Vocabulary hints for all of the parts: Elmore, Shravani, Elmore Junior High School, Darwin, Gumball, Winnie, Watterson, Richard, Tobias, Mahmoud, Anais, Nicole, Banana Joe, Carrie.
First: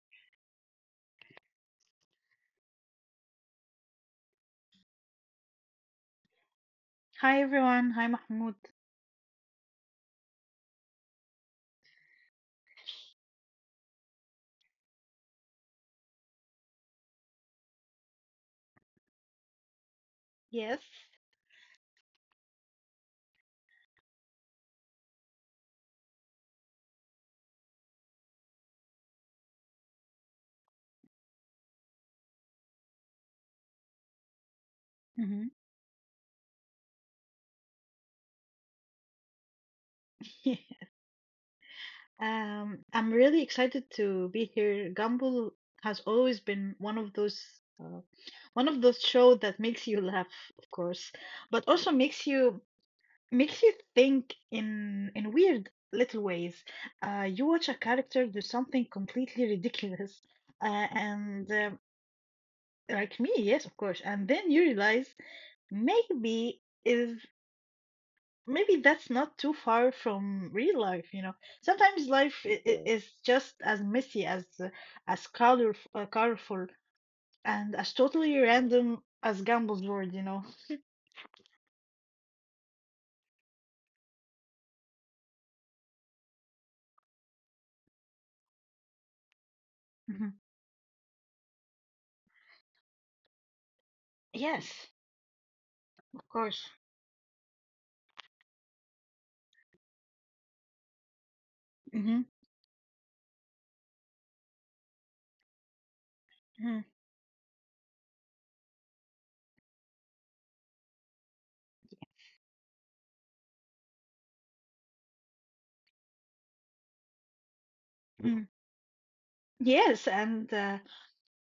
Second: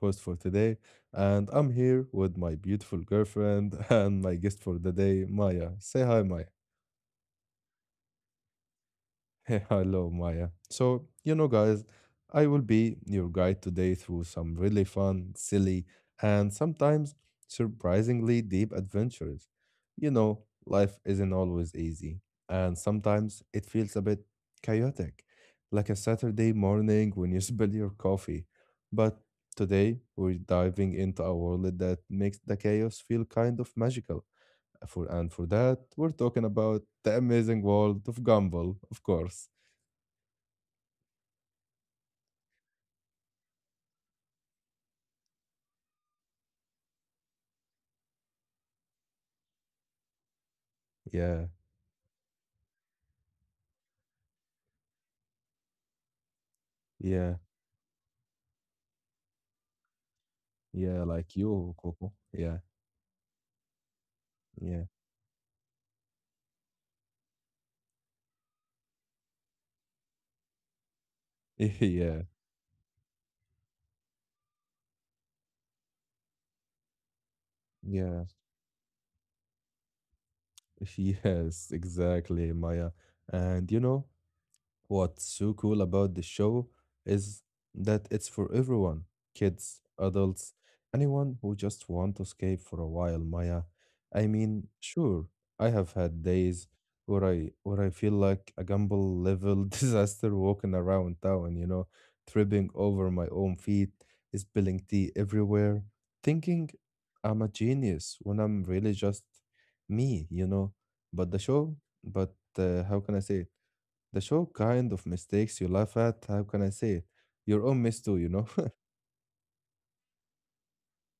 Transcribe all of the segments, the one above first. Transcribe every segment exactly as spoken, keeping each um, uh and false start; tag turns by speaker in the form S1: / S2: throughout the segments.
S1: host for today, and I'm here with my beautiful girlfriend and my guest for the day, Maya. Say hi, Maya.
S2: Hi everyone. Hi Mahmoud.
S1: Hello, Maya. So, you know, guys, I will be your guide today through some really fun, silly, and sometimes surprisingly deep adventures. You know,
S2: Yes.
S1: life isn't always easy, and sometimes it feels a bit chaotic, like a Saturday morning when you spill your coffee. But today, we're diving into a world that makes the chaos feel kind of magical. For,
S2: Mhm.
S1: and for that, we're talking about the amazing world of Gumball, of course.
S2: Um, I'm really excited to be here. Gumball has always been one of those uh, one of those show that makes you laugh, of course, but
S1: Yeah,
S2: also makes you makes you think in in weird little ways. Uh, you
S1: yeah,
S2: watch a character do something completely ridiculous, uh,
S1: yeah,
S2: and
S1: like
S2: uh,
S1: you, Coco. Yeah,
S2: like me, yes, of course, and then you
S1: yeah,
S2: realize maybe. Is. Maybe that's not too far from real life, you know, sometimes life
S1: yeah,
S2: i- i- Yeah. Is just as messy as uh, as color uh, colorful and as totally
S1: yeah.
S2: random as Gumball's world, you know.
S1: Yes, exactly, Maya. And you know, what's so cool about the show is that it's for everyone, kids,
S2: Mhm.
S1: adults, anyone who just want to escape for a while, Maya. I
S2: Yes
S1: mean, sure, I have
S2: of
S1: had
S2: course.
S1: days where I where I feel like a gamble level disaster walking around town, you know,
S2: Hmm.
S1: tripping over my own feet, spilling tea everywhere,
S2: Hmm.
S1: thinking I'm a genius when I'm really just me, you know. But the show, but uh, How can I say it? The show kind of mistakes you laugh at. How can I say it? Your own miss too,
S2: Mm.
S1: you know?
S2: yes and uh,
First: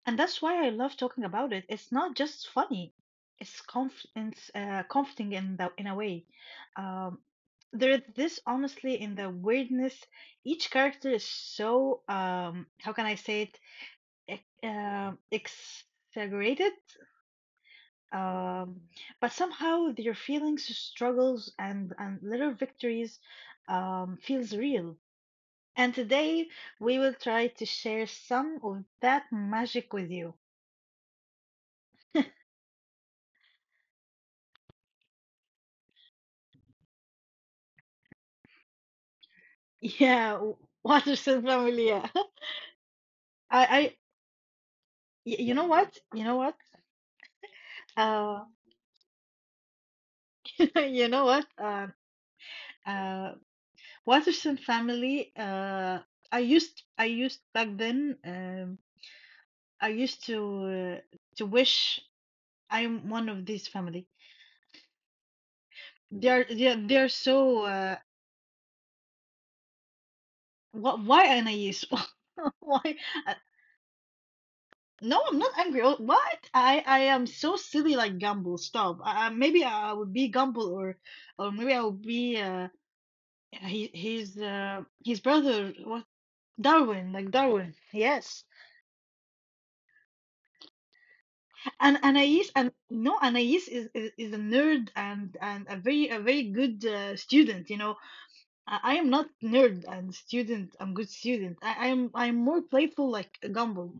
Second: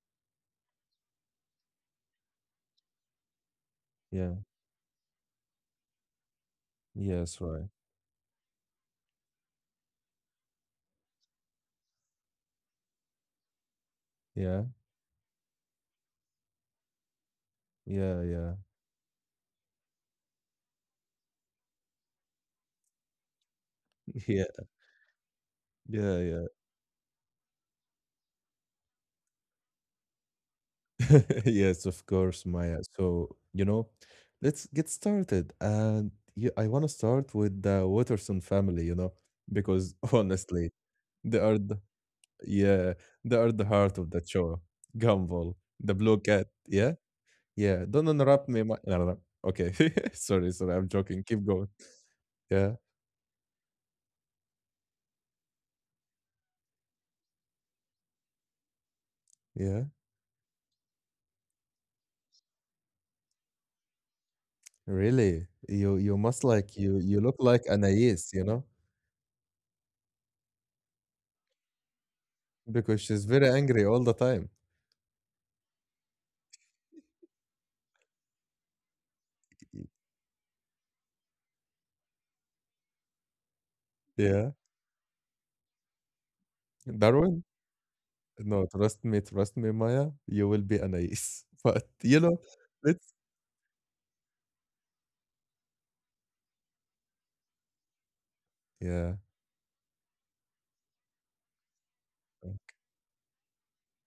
S2: And that's why I love talking about it. It's not just funny. It's comf-
S1: Yeah.
S2: it's, uh, comforting in the in a way. Um,
S1: Yes, right.
S2: there is this honestly in the weirdness. Each character is so, um how can I say it ex-
S1: Yeah.
S2: um exaggerated,
S1: Yeah, yeah.
S2: um, but somehow their feelings, struggles, and and little victories um
S1: Yeah.
S2: feels real. And
S1: Yeah, yeah.
S2: today we will try to share some of that magic with you.
S1: Yes, of course, Maya. So, you know, let's get started. And yeah, I want to start with the Watterson family, you know, because
S2: Yeah, w-
S1: honestly, they
S2: Watterson
S1: are the,
S2: family. Yeah.
S1: yeah, they are
S2: I,
S1: the
S2: I,
S1: heart of the show.
S2: y- you
S1: Gumball,
S2: know
S1: the
S2: what?
S1: blue
S2: You know
S1: cat,
S2: what?
S1: yeah? Yeah. Don't
S2: Uh,
S1: interrupt me. Ma- no, no, no. Okay. Sorry, sorry. I'm
S2: you know
S1: joking.
S2: what?
S1: Keep going.
S2: Uh,
S1: Yeah.
S2: uh, Watterson family. Uh, I used, I used back then. Um,
S1: Yeah,
S2: I used to uh, to wish I'm one of these family.
S1: really? You you
S2: They are,
S1: must
S2: they are,
S1: like
S2: they
S1: you
S2: are
S1: you look
S2: so.
S1: like
S2: Uh,
S1: Anais, you know?
S2: what? Why Anais? Why?
S1: Because she's
S2: Uh,
S1: very angry all the time.
S2: no, I'm not angry. Oh, what? I, I am so silly like Gumball. Stop. I, I- maybe
S1: Y-
S2: I would be Gumball, or or maybe I'll be uh, yeah, he he's
S1: Yeah.
S2: uh his brother was Darwin. Like
S1: Darwin?
S2: Darwin, yes.
S1: No, trust me, trust me, Maya, you will be Anais. But
S2: And
S1: you know,
S2: Anais, and
S1: it's
S2: no, Anais is, is is a nerd, and and a very a very good uh, student, you know. I, I am
S1: yeah,
S2: not nerd and student. I'm good student. I I am I'm more playful, like a Gumball.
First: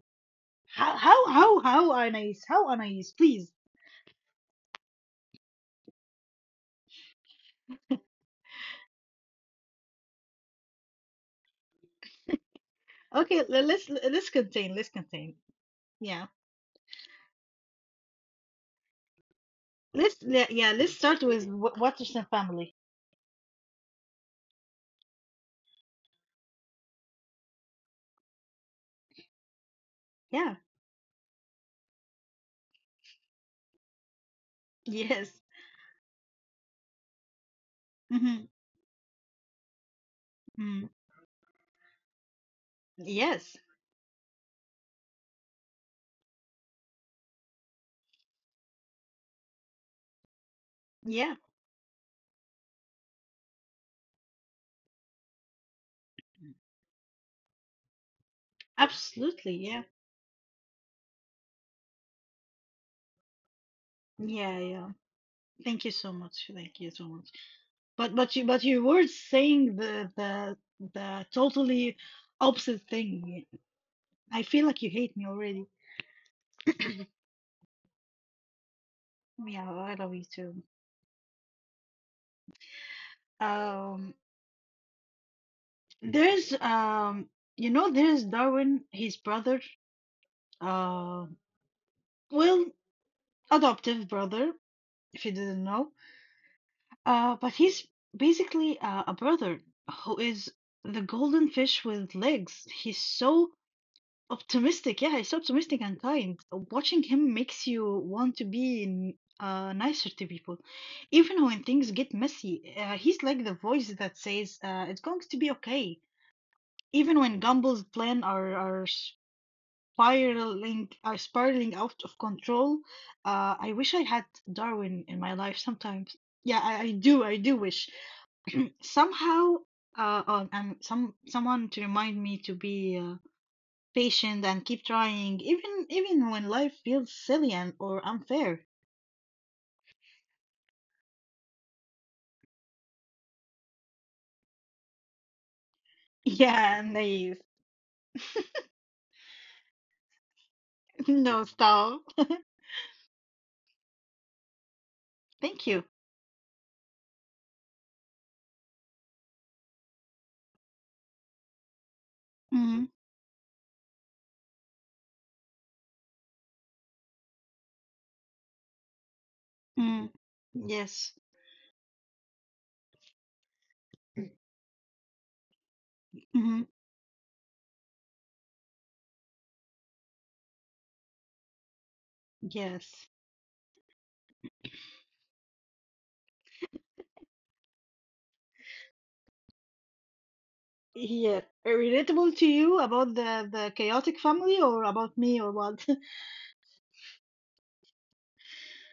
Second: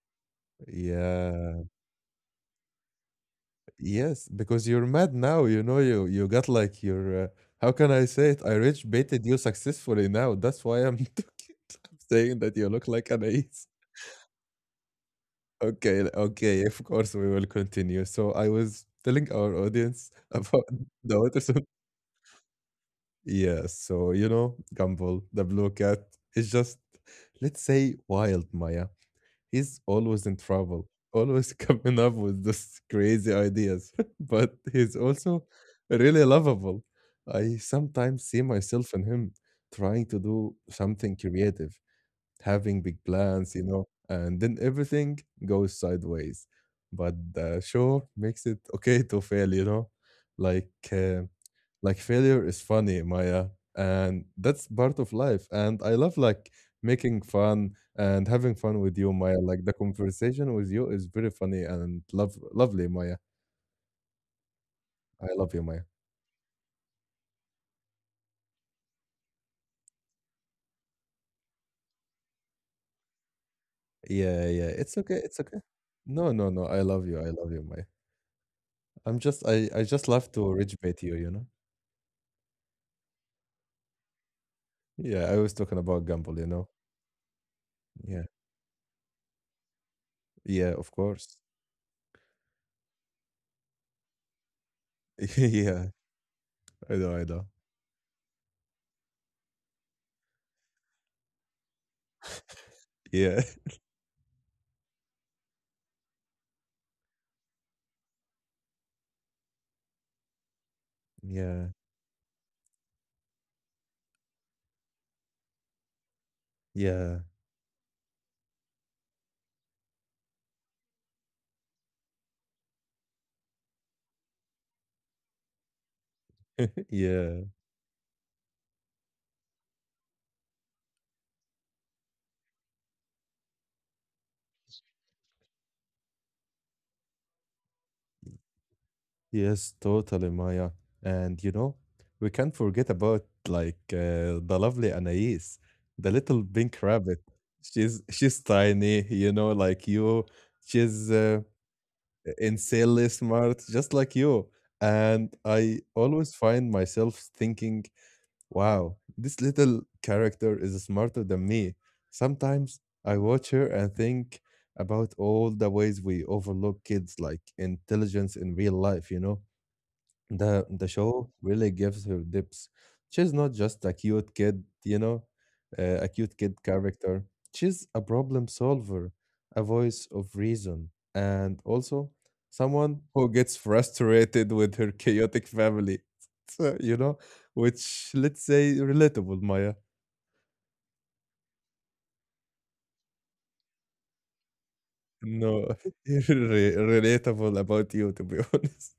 S2: how how how
S1: yeah.
S2: how Anais how Anais, please.
S1: Yes, because you're mad now, you know, you you got like your uh, how can I say it? I rich baited you successfully now. That's why I'm talking, I'm saying that you look like
S2: Okay,
S1: Anais.
S2: le- let's let's contain let's contain
S1: Okay,
S2: yeah,
S1: okay, of course we will continue. So I was telling our audience
S2: let's, yeah,
S1: about
S2: yeah, let's
S1: the
S2: start
S1: water
S2: with
S1: song.
S2: Wa- Watterson family.
S1: Yeah, so you know, Gumball, the blue cat, is just, let's say, wild, Maya. He's always in
S2: Yeah.
S1: trouble, always coming up with these crazy ideas, but he's
S2: Yes.
S1: also really lovable. I
S2: mm
S1: sometimes
S2: hmm
S1: see myself in him trying to do
S2: mm.
S1: something creative, having big plans,
S2: Yes.
S1: you know, and then everything goes sideways. But the show makes it okay to fail, you know, like uh,
S2: Yeah.
S1: like failure is funny, Maya, and that's part of life. And I love like making fun and having fun with you, Maya.
S2: Absolutely,
S1: Like the
S2: yeah.
S1: conversation with you is very funny and love lovely, Maya.
S2: Yeah, yeah.
S1: I love you, Maya.
S2: Thank you so much. Thank you so much. But but you but you were saying the the the totally opposite thing. I
S1: Yeah,
S2: feel
S1: yeah,
S2: like you
S1: it's okay,
S2: hate me
S1: it's okay.
S2: already.
S1: No, no, no. I love you. I love you, Maya. I'm just I
S2: Yeah,
S1: I
S2: I
S1: just
S2: love
S1: love
S2: you
S1: to
S2: too.
S1: reach bait you, you know.
S2: Um,
S1: Yeah, I was talking about gamble, you
S2: there's
S1: know?
S2: um, you know,
S1: Yeah.
S2: there's Darwin, his brother,
S1: Yeah, of
S2: uh,
S1: course.
S2: well, adoptive brother, if you didn't
S1: Yeah,
S2: know.
S1: I know, I
S2: Uh,
S1: know.
S2: but he's basically uh, a brother who is the golden fish with legs. He's
S1: Yeah.
S2: so optimistic, yeah, he's so optimistic and kind. So watching him makes you want to be n- uh, nicer to people, even when
S1: Yeah.
S2: things get messy. Uh, he's like the voice that says, uh, it's going to be okay, even
S1: Yeah.
S2: when Gumball's plan are are spiraling are spiraling out of control. Uh, I wish I had Darwin in my life sometimes. Yeah, I, I do, I
S1: Yeah.
S2: do wish somehow uh, uh, and some someone to remind me to be. Uh, patient and keep trying, even even when life feels silly and or unfair.
S1: Yes, totally, Maya. And you know, we can't forget about like uh, the lovely Anais, the little pink
S2: Yeah,
S1: rabbit.
S2: nice.
S1: She's she's tiny, you know, like you. She's uh,
S2: No, stop.
S1: insanely smart, just like you. And
S2: Thank
S1: I
S2: you.
S1: always find myself thinking, wow, this little character is smarter than me. Sometimes
S2: Mm-hmm.
S1: I watch her and think about all the ways we overlook kids like intelligence in real life, you know?
S2: Mm.
S1: the the
S2: Yes.
S1: show really gives her depth. She's not just a cute kid, you know, uh, a cute kid
S2: Mm-hmm.
S1: character. She's a problem solver, a voice of reason, and also someone
S2: Yes.
S1: who gets frustrated with her chaotic family. So, you know, which let's say relatable, Maya.
S2: Yeah. Relatable to you about the the chaotic family, or about me, or
S1: No,
S2: what?
S1: re- relatable about you, to be honest.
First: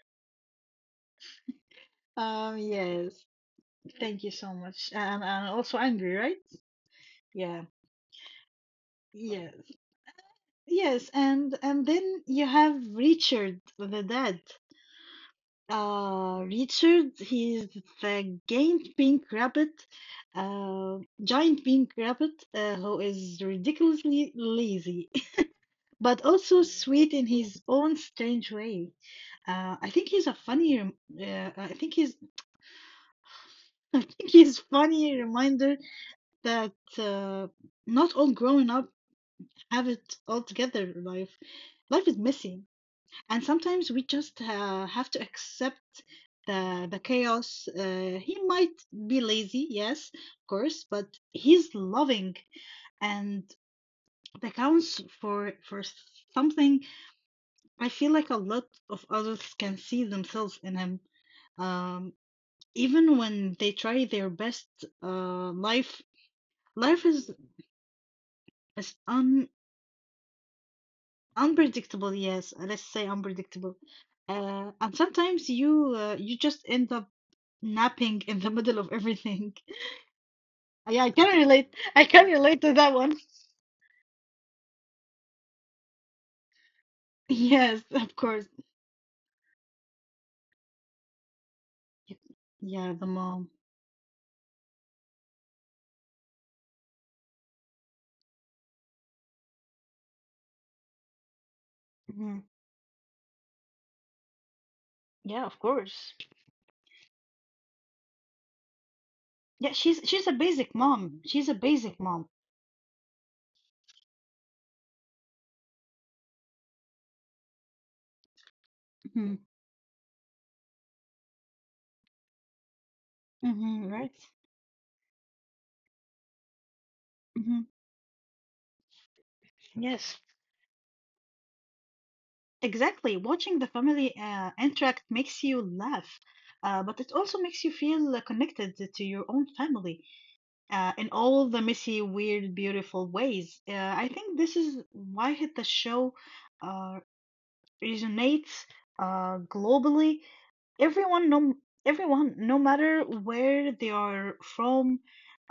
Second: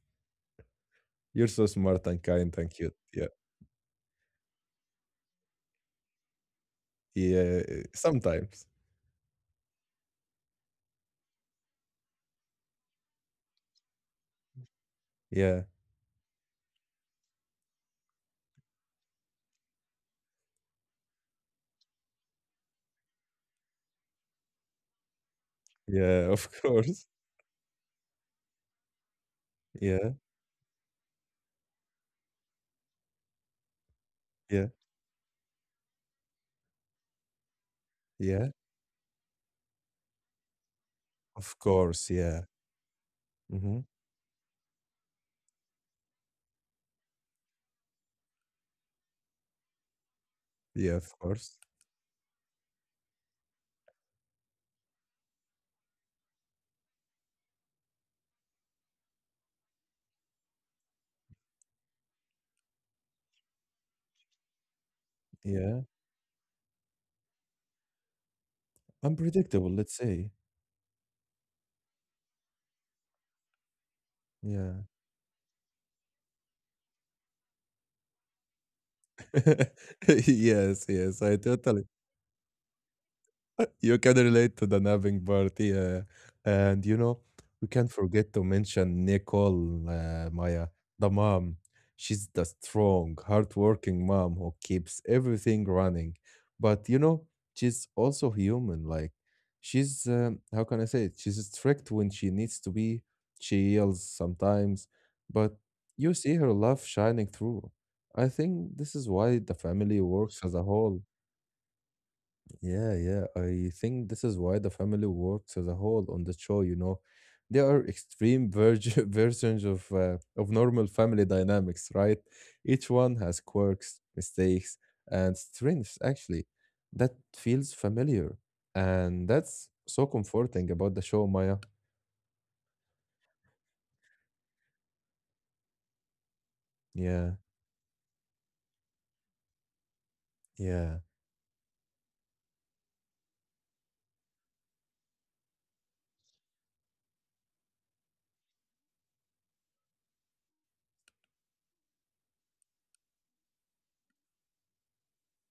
S1: You're so smart and kind
S2: Um.
S1: and cute.
S2: Yes.
S1: Yeah,
S2: Thank you so much. And and also angry, right? Yeah.
S1: yeah. Sometimes.
S2: Yes. Yes. And and then you have Richard, the dad.
S1: Yeah,
S2: Uh, Richard, he's the giant pink rabbit, uh, giant pink rabbit, uh, who is ridiculously lazy, but
S1: yeah. Of
S2: also
S1: course.
S2: sweet in his own strange way. Uh, I think
S1: Yeah,
S2: he's a funny, rem- uh, I think he's, I think he's
S1: yeah,
S2: funny reminder that uh, not all
S1: yeah.
S2: growing up have it all together. Life,
S1: Of
S2: life
S1: course,
S2: is
S1: yeah.
S2: messy, and
S1: Hmm.
S2: sometimes we just uh, have to accept the the chaos. Uh, he might be lazy, yes, of course,
S1: Yeah,
S2: but
S1: of course.
S2: he's loving, and that counts for for something. I feel like a lot of others can see themselves in him, um even when they try their best. uh
S1: Yeah.
S2: life Life is is un.
S1: Unpredictable, let's say.
S2: Unpredictable, yes. Uh, let's say unpredictable. Uh,
S1: Yeah.
S2: and sometimes you uh, you just end up napping in the middle of everything.
S1: Yes,
S2: Yeah, I
S1: yes.
S2: can
S1: I
S2: relate.
S1: totally
S2: I can relate to that one.
S1: you can relate to the napping party, uh, and you know we
S2: Yes,
S1: can't
S2: of
S1: forget to
S2: course.
S1: mention Nicole, uh, Maya, the mom.
S2: Y-
S1: She's the
S2: Yeah, the
S1: strong,
S2: mom.
S1: hardworking mom who keeps everything running. But you know, she's also human. Like she's um, how can I say it? She's strict when she
S2: Mhm.
S1: needs to be. She yells sometimes,
S2: Yeah,
S1: but
S2: of
S1: you
S2: course.
S1: see her love shining through. I think this is why the
S2: Yeah,
S1: family
S2: she's she's a
S1: works as a
S2: basic
S1: whole.
S2: mom. She's a basic mom.
S1: Yeah, yeah. I think this is why the family works as a whole on the show, you know. They are extreme verge-
S2: Hmm.
S1: versions of uh, of normal family dynamics, right? Each one has
S2: Hmm,
S1: quirks,
S2: right.
S1: mistakes, and strengths actually. That
S2: Hmm.
S1: feels familiar. And that's so
S2: Yes,
S1: comforting about the show, Maya.
S2: exactly. Watching the family uh, interact makes you laugh, uh, but it
S1: Yeah,
S2: also makes you feel uh, connected to your own family, uh,
S1: yeah,
S2: in all the messy, weird, beautiful ways. Uh, I think this is why hit the show uh, resonates uh, globally. Everyone, no, everyone, no matter where they are from,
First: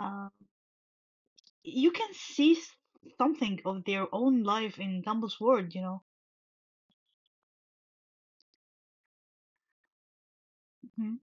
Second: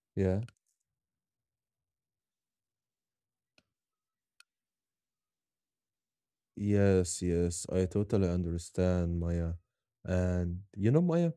S2: uh,
S1: yeah.
S2: you can see s- something of their own life in Dumble's world. You know.
S1: Yes, yes. I totally understand, Maya. And you know,
S2: Hmm.
S1: Maya?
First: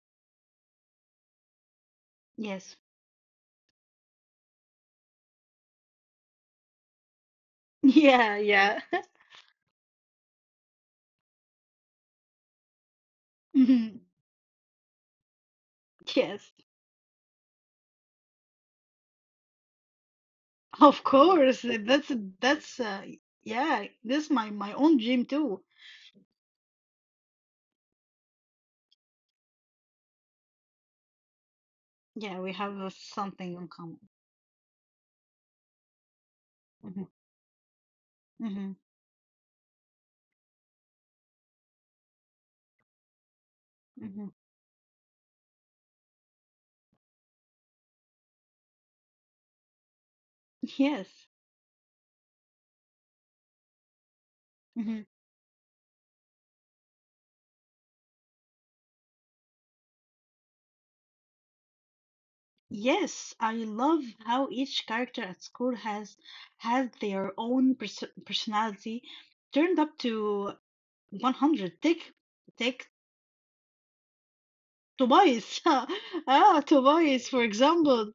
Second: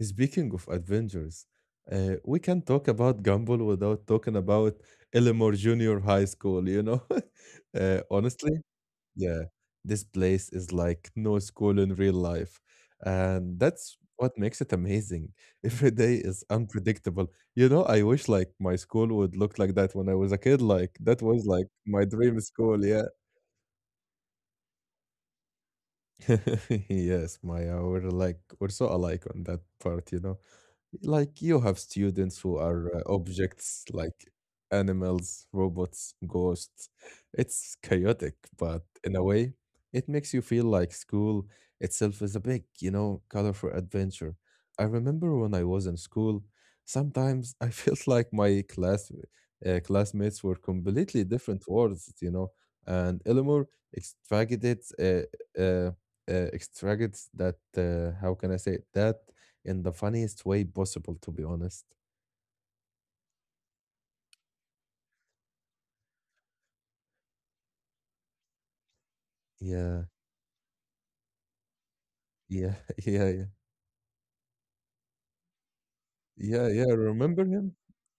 S1: Speaking of adventures, uh, we can
S2: Yes.
S1: talk about Gumball without talking about Elmore Junior High School, you know? Uh,
S2: Yeah.
S1: honestly,
S2: Yeah.
S1: yeah, this place is like no school in real life. And that's
S2: Mhm.
S1: what makes it amazing. Every day is
S2: Yes.
S1: unpredictable. You know, I wish like my school would look like that when I was a kid. Like
S2: Of
S1: that was
S2: course.
S1: like
S2: uh,
S1: my
S2: That's
S1: dream
S2: that's
S1: school,
S2: uh,
S1: yeah.
S2: yeah. This is my my own dream too.
S1: Yes, Maya, we're like we're so alike on that part, you know. Like you have students
S2: Yeah, we
S1: who
S2: have uh,
S1: are uh,
S2: something in
S1: objects
S2: common.
S1: like animals, robots, ghosts.
S2: Mhm,
S1: It's chaotic,
S2: mhm,
S1: but in a way, it makes you feel like school itself is a big, you know, colorful
S2: mhm.
S1: adventure. I remember when I was in school, sometimes I felt like my class uh, classmates were completely
S2: Yes.
S1: different worlds, you know, and Elmore extracted
S2: Mhm.
S1: uh, uh, uh, extracted that uh, how can I say it? That in the funniest way possible, to be honest.
S2: Yes, I love how each character at school has has their own pers personality turned up
S1: Yeah,
S2: to one hundred. Take
S1: yeah,
S2: take
S1: yeah, yeah,
S2: Tobias. Ah,
S1: yeah, yeah.
S2: Tobias,
S1: Remember
S2: for
S1: him?
S2: example,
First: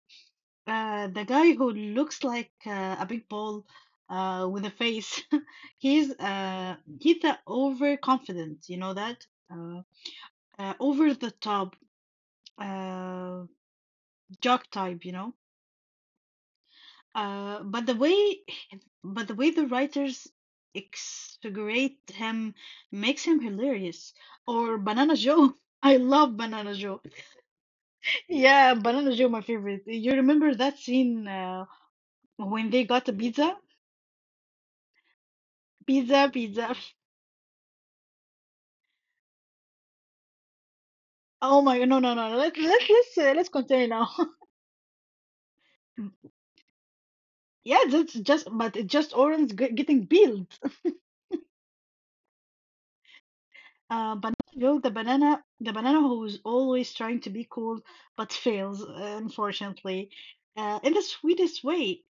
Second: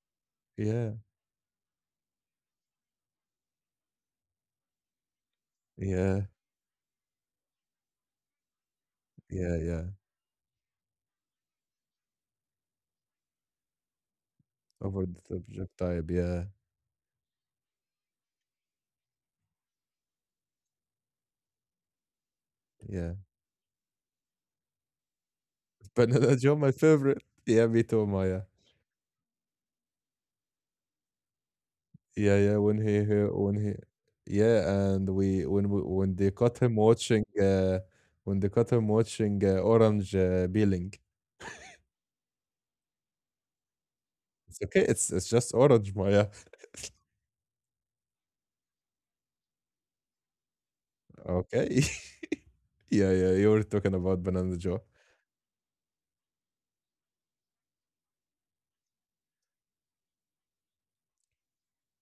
S1: Yeah,
S2: uh, the guy who looks like uh, a big ball uh, with a face. He's
S1: yeah,
S2: uh he's the overconfident, you know that?
S1: yeah,
S2: Uh,
S1: yeah.
S2: uh, Over the top, uh, jock type,
S1: Over
S2: you
S1: the
S2: know.
S1: top joke type. Yeah,
S2: Uh, but the way, but the way the writers exaggerate him
S1: yeah.
S2: makes him hilarious. Or Banana Joe. I love
S1: Banana Joe,
S2: Banana
S1: my
S2: Joe.
S1: favorite. Yeah, me too, Maya.
S2: Yeah, Banana Joe, my favorite. You remember that scene, uh,
S1: Yeah,
S2: when
S1: yeah.
S2: they
S1: When
S2: got a
S1: he, he
S2: pizza?
S1: when he, yeah, and we when we
S2: Pizza,
S1: when they
S2: pizza.
S1: caught him watching, uh, when they caught him watching uh, Orange uh, Peeling.
S2: Oh my, no, no, no. no. Let's let's let's uh, let's continue now.
S1: It's okay. It's it's just Orange, Maya.
S2: Yeah, that's just, but it's just Orange g- getting peeled.
S1: Okay. Yeah, yeah, you were talking
S2: Uh,
S1: about
S2: Banana
S1: Banana
S2: Joe,
S1: Joe.
S2: the banana, the banana who is always trying to be cool but fails, uh, unfortunately, uh, in the sweetest way.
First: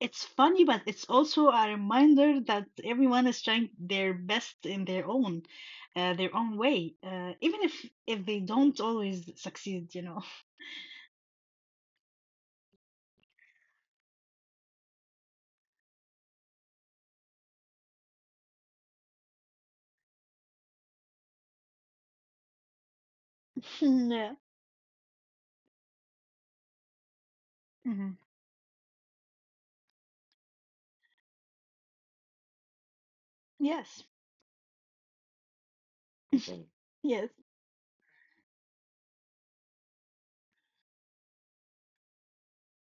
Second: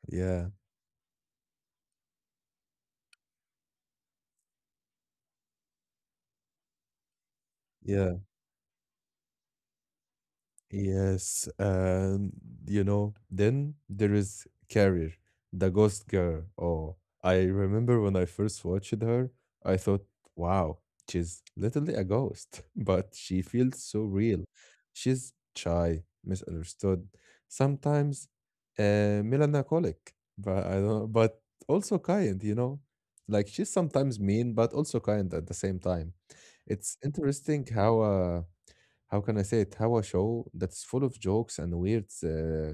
S2: It's
S1: Yeah,
S2: funny, but it's also a reminder that everyone is trying their best in their own, uh, their own way, uh, even if
S1: yeah.
S2: if they don't always succeed, you know.
S1: Yes, and you know, then there is Carrier, the ghost girl. Oh, I remember when I first watched her, I thought, wow, she's literally a ghost, but she feels so
S2: Yeah.
S1: real. She's shy, misunderstood,
S2: Hmm.
S1: sometimes uh, melancholic, but I don't but also kind, you know? Like she's
S2: Yes.
S1: sometimes mean, but also kind at the same time. It's
S2: Yes.
S1: interesting how uh how can I say it? How a show that's full of jokes and weird uh,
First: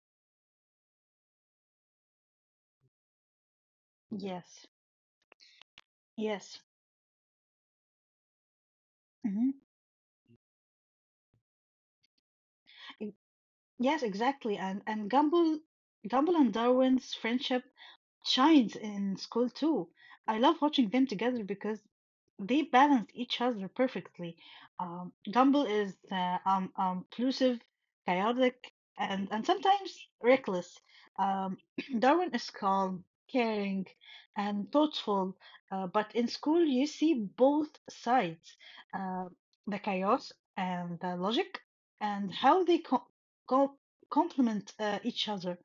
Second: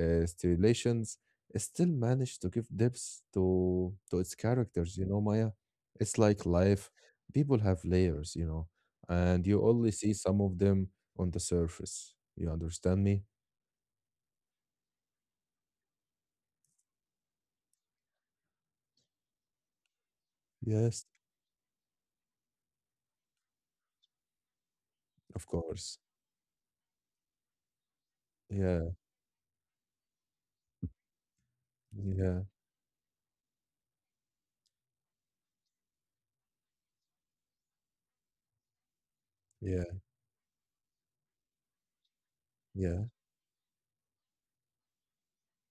S1: uh, stipulations still managed to give depth to to its
S2: Yes.
S1: characters. You know, Maya, it's like
S2: Yes.
S1: life. People have layers, you know, and
S2: Hmm.
S1: you only see some of them on the surface. You understand me?
S2: Yes, exactly. And and Gumball, Gumball and Darwin's friendship shines in school too. I love watching
S1: Yes,
S2: them together because they balance each other perfectly. Um,
S1: of
S2: Gumball
S1: course.
S2: is uh, um, um, elusive, chaotic,
S1: Yeah,
S2: and, and sometimes reckless. Um, Darwin
S1: yeah,
S2: is calm, caring, and thoughtful. Uh, but in school, you see both sides, uh,
S1: yeah,
S2: the chaos and the logic, and how they
S1: yeah,
S2: co- co- complement uh, each other,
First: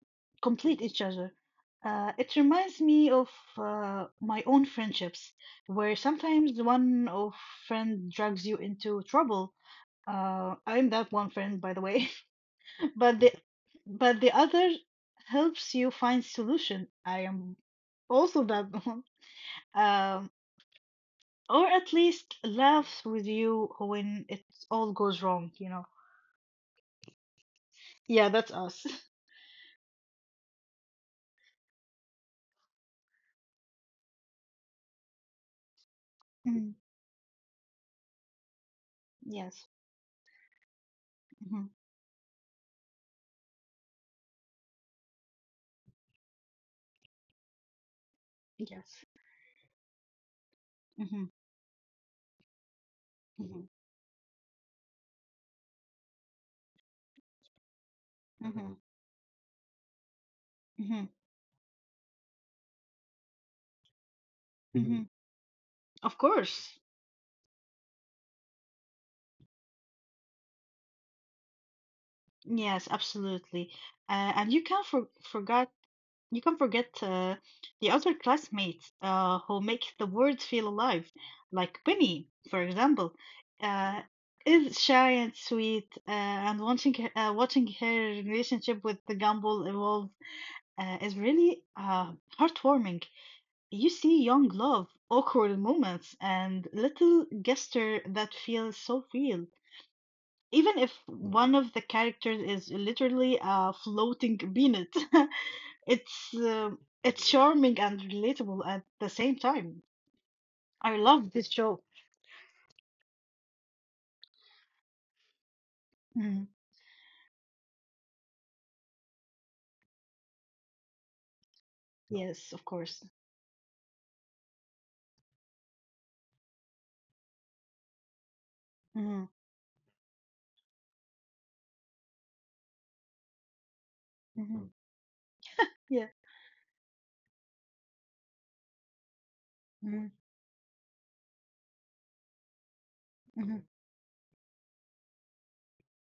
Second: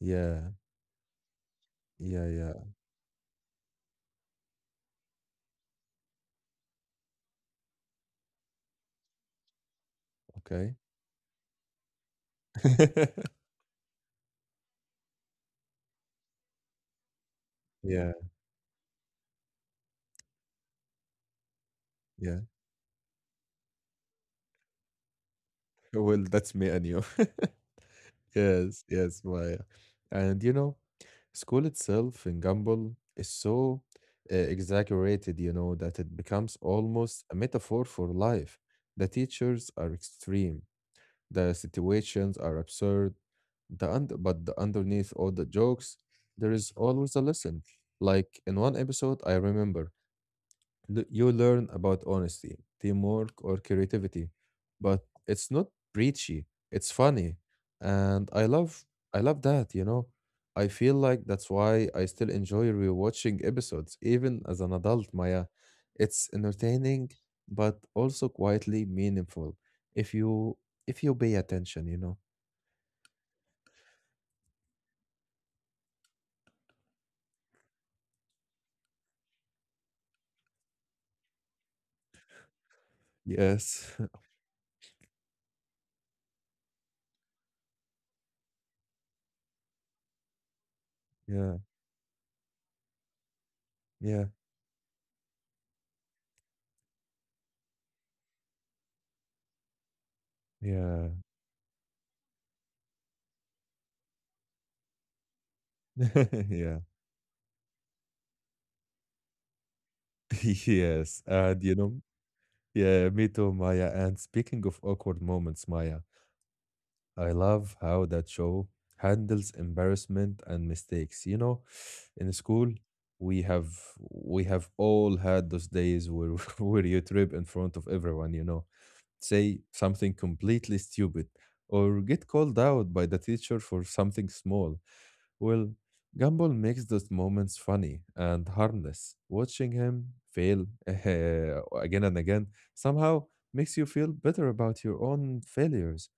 S1: yeah,
S2: complete each other. Uh,
S1: yeah,
S2: it
S1: yeah.
S2: reminds me of uh, my own friendships, where sometimes one of friend drags you into trouble. Uh,
S1: Okay.
S2: I'm that one friend, by the way. but the but the other helps you find solution. I am
S1: Yeah,
S2: also that one, um, or at least
S1: yeah.
S2: laughs with you when it all goes wrong. You know.
S1: Well, that's me and you.
S2: Yeah, that's
S1: Yes,
S2: us.
S1: yes, Maya. And you know, school itself in Gumball is so uh, exaggerated, you know, that it becomes
S2: Mm,
S1: almost a metaphor for life. The
S2: yes.
S1: teachers are extreme, the
S2: Hmm.
S1: situations are absurd, the und but the underneath all the jokes, there is always a lesson. Like in one
S2: Yes.
S1: episode, I remember l-
S2: Hmm.
S1: you learn about honesty, teamwork, or
S2: Hmm.
S1: creativity, but it's not preachy. It's funny, and I
S2: Hmm.
S1: love I love that. You know, I feel
S2: Hmm.
S1: like that's why I still enjoy rewatching episodes even as an
S2: Hmm.
S1: adult. Maya,
S2: Of
S1: it's
S2: course.
S1: entertaining, but also quietly meaningful if you if you pay attention. You know.
S2: Yes, absolutely. Uh, and you can't for forget you can't forget uh, the other classmates uh, who make the world feel alive, like Winnie, for example,
S1: Yes.
S2: uh, is shy and sweet, uh, and watching her, uh, watching her relationship with the Gumball evolve uh, is
S1: Yeah.
S2: really uh, heartwarming. You see
S1: Yeah.
S2: young love, awkward moments, and little gesture that feels so real. Even if
S1: Yeah.
S2: one of the characters is literally a floating peanut, it's uh,
S1: yeah.
S2: it's charming and relatable at the same time. I
S1: Yes.
S2: love this
S1: And you
S2: show.
S1: know. Yeah, me too, Maya. And speaking of awkward moments, Maya,
S2: Mm,
S1: I love how that show handles embarrassment and mistakes. You know, in
S2: yes, of
S1: school,
S2: course.
S1: we have we have all had those days where where you trip in front of everyone, you know,
S2: Mm,
S1: say something completely stupid or get called out by the teacher for something
S2: mhm.
S1: small. Well,
S2: Yeah.
S1: Gumball makes those moments funny and harmless. Watching
S2: Mm,
S1: him fail again and again somehow
S2: mhm,
S1: makes you feel better about your own failures.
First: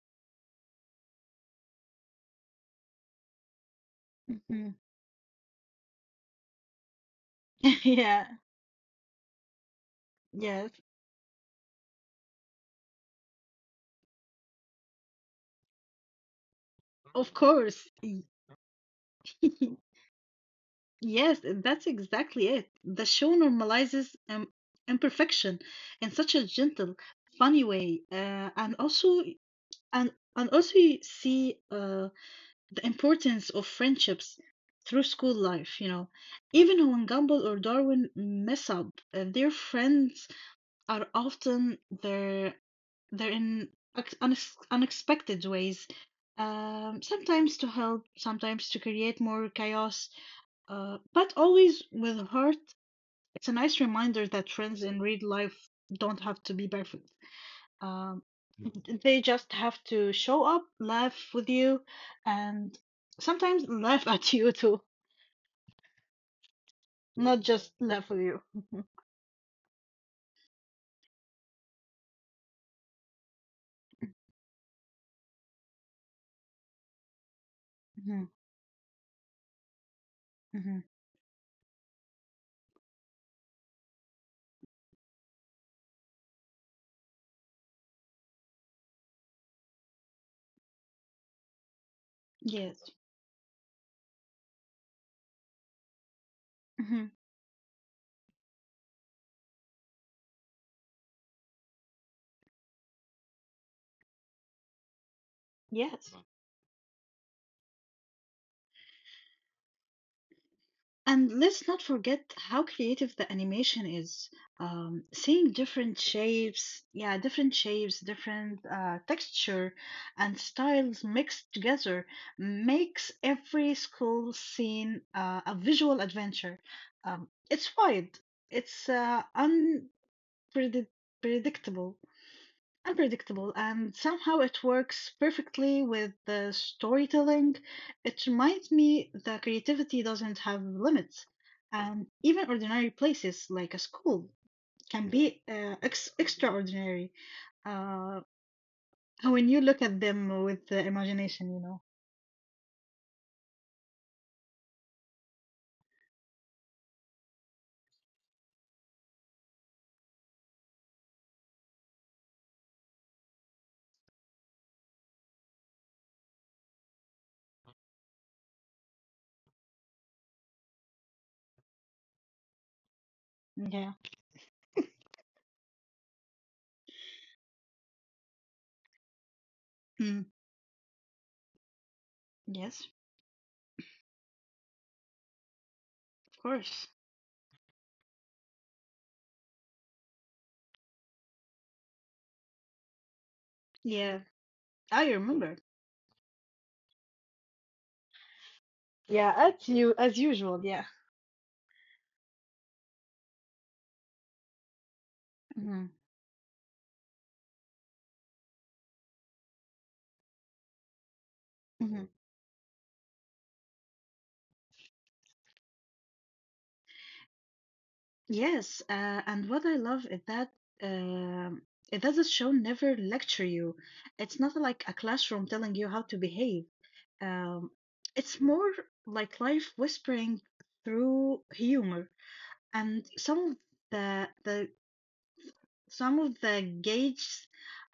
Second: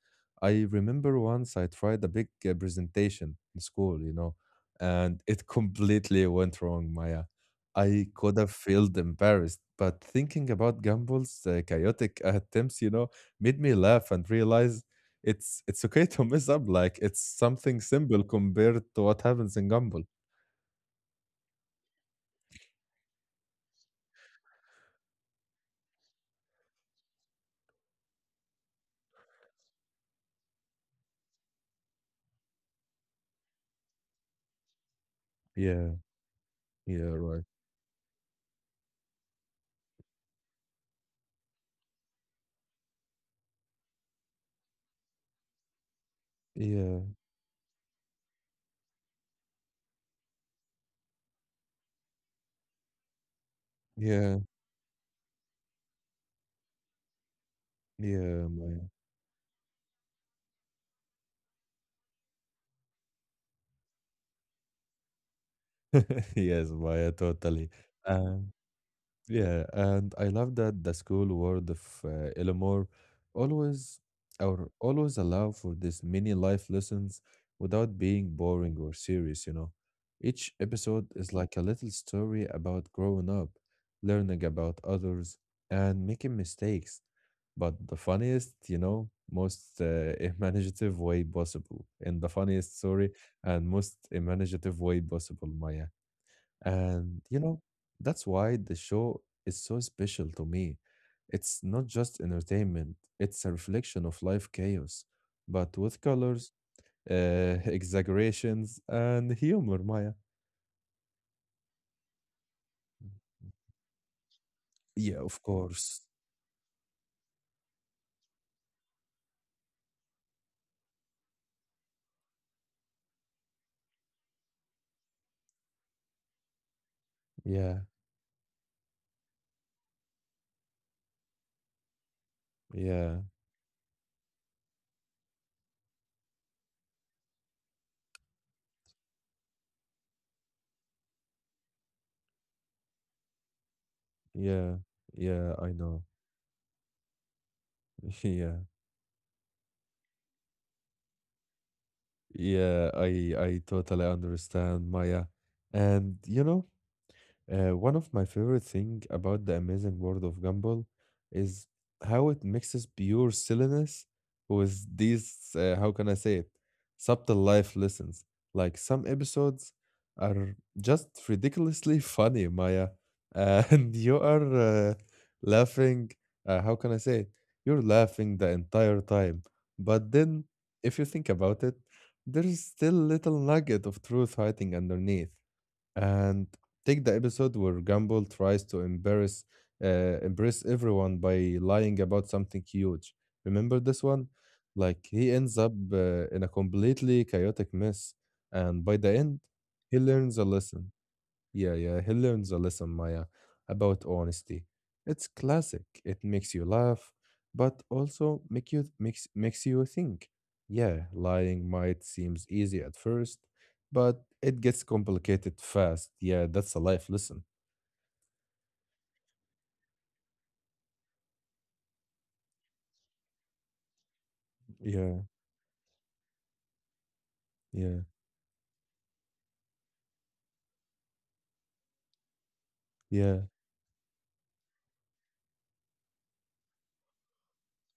S1: I remember once I tried a big uh, presentation in school, you know,
S2: mhm.
S1: and it completely went wrong, Maya. I
S2: Yeah.
S1: could have felt embarrassed, but thinking
S2: Yes,
S1: about Gumball's uh, chaotic attempts, you know, made me laugh and realize it's it's okay to mess up, like, it's
S2: of
S1: something
S2: course.
S1: simple
S2: Y-
S1: compared to what happens in Gumball.
S2: Yes, that's exactly it. The show normalizes um, imperfection in such a gentle, funny way, uh, and also And and also you see uh, the importance of friendships through school life, you
S1: Yeah,
S2: know. Even
S1: yeah,
S2: when
S1: right.
S2: Gumball or Darwin mess up, uh, their friends are often there, they're in ex- unex unexpected ways.
S1: Yeah,
S2: Um, sometimes to help, sometimes to create more chaos, uh, but always with heart. It's a nice reminder
S1: yeah,
S2: that friends in real life don't have to be perfect. Um,
S1: yeah, Maya.
S2: they just have to show up, laugh with you, and sometimes laugh at you too,
S1: Yes, Maya,
S2: not
S1: totally.
S2: just laugh with
S1: Uh,
S2: you.
S1: yeah, and I love that the school world of uh, Elmore always or always allow for these mini life lessons without
S2: Mhm,
S1: being boring or serious, you know. Each
S2: mhm, mhm.
S1: episode is like a little story about growing up, learning about others, and making mistakes, but the funniest, you know, most uh, imaginative way possible, in the funniest,
S2: Yes.
S1: sorry, and most imaginative way possible, Maya.
S2: Hmm.
S1: And, you know, that's why the show is so special to me. It's not just entertainment, it's a reflection of life chaos, but with
S2: Yes.
S1: colors, uh, exaggerations, and humor, Maya.
S2: And let's not forget how creative the animation is. Um,
S1: Yeah, of
S2: seeing different
S1: course.
S2: shapes, yeah, different shapes, different uh, texture, and styles mixed together makes every school scene uh, a visual adventure. Um, it's
S1: Yeah,
S2: wide, it's uh, unpredictable,
S1: yeah,
S2: unpredictable, and somehow it works perfectly with the storytelling. It reminds me that creativity doesn't have limits, and even ordinary places like a school
S1: yeah,
S2: can be
S1: yeah, I
S2: uh,
S1: know.
S2: ex- extraordinary uh,
S1: Yeah,
S2: when you look at them with the imagination, you know.
S1: yeah, I I totally understand, Maya. And you know, Uh, one of my favorite thing about the amazing world of Gumball is how it mixes pure silliness with these, uh, how can I say it, subtle life lessons. Like some episodes are just ridiculously funny, Maya, uh, and
S2: Yeah.
S1: you are uh, laughing. Uh, how can I say it? You're laughing the entire time. But
S2: Mm.
S1: then, if you think about it, there's
S2: Yes,
S1: still little nugget of truth hiding underneath,
S2: of
S1: and
S2: course.
S1: take the episode where Gumball tries to embarrass uh, impress everyone by lying about something huge. Remember this
S2: Yeah,
S1: one? Like
S2: I
S1: he ends
S2: remember.
S1: up uh, in a completely chaotic mess, and by the
S2: Yeah,
S1: end,
S2: as
S1: he
S2: you as
S1: learns a
S2: usual,
S1: lesson.
S2: yeah.
S1: Yeah, yeah, he learns a lesson, Maya, about honesty. It's classic.
S2: Mhm.
S1: It makes you laugh, but also make you makes makes you think. Yeah, lying might
S2: Mhm.
S1: seems easy at first, but it gets complicated fast. Yeah, that's a life lesson.
S2: Yes, uh, and what I love is that um it does the show never lecture you. It's not like a
S1: Yeah,
S2: classroom telling you how to behave. Um,
S1: yeah,
S2: it's more like life whispering through humor. And
S1: yeah,
S2: some of the the some of the gags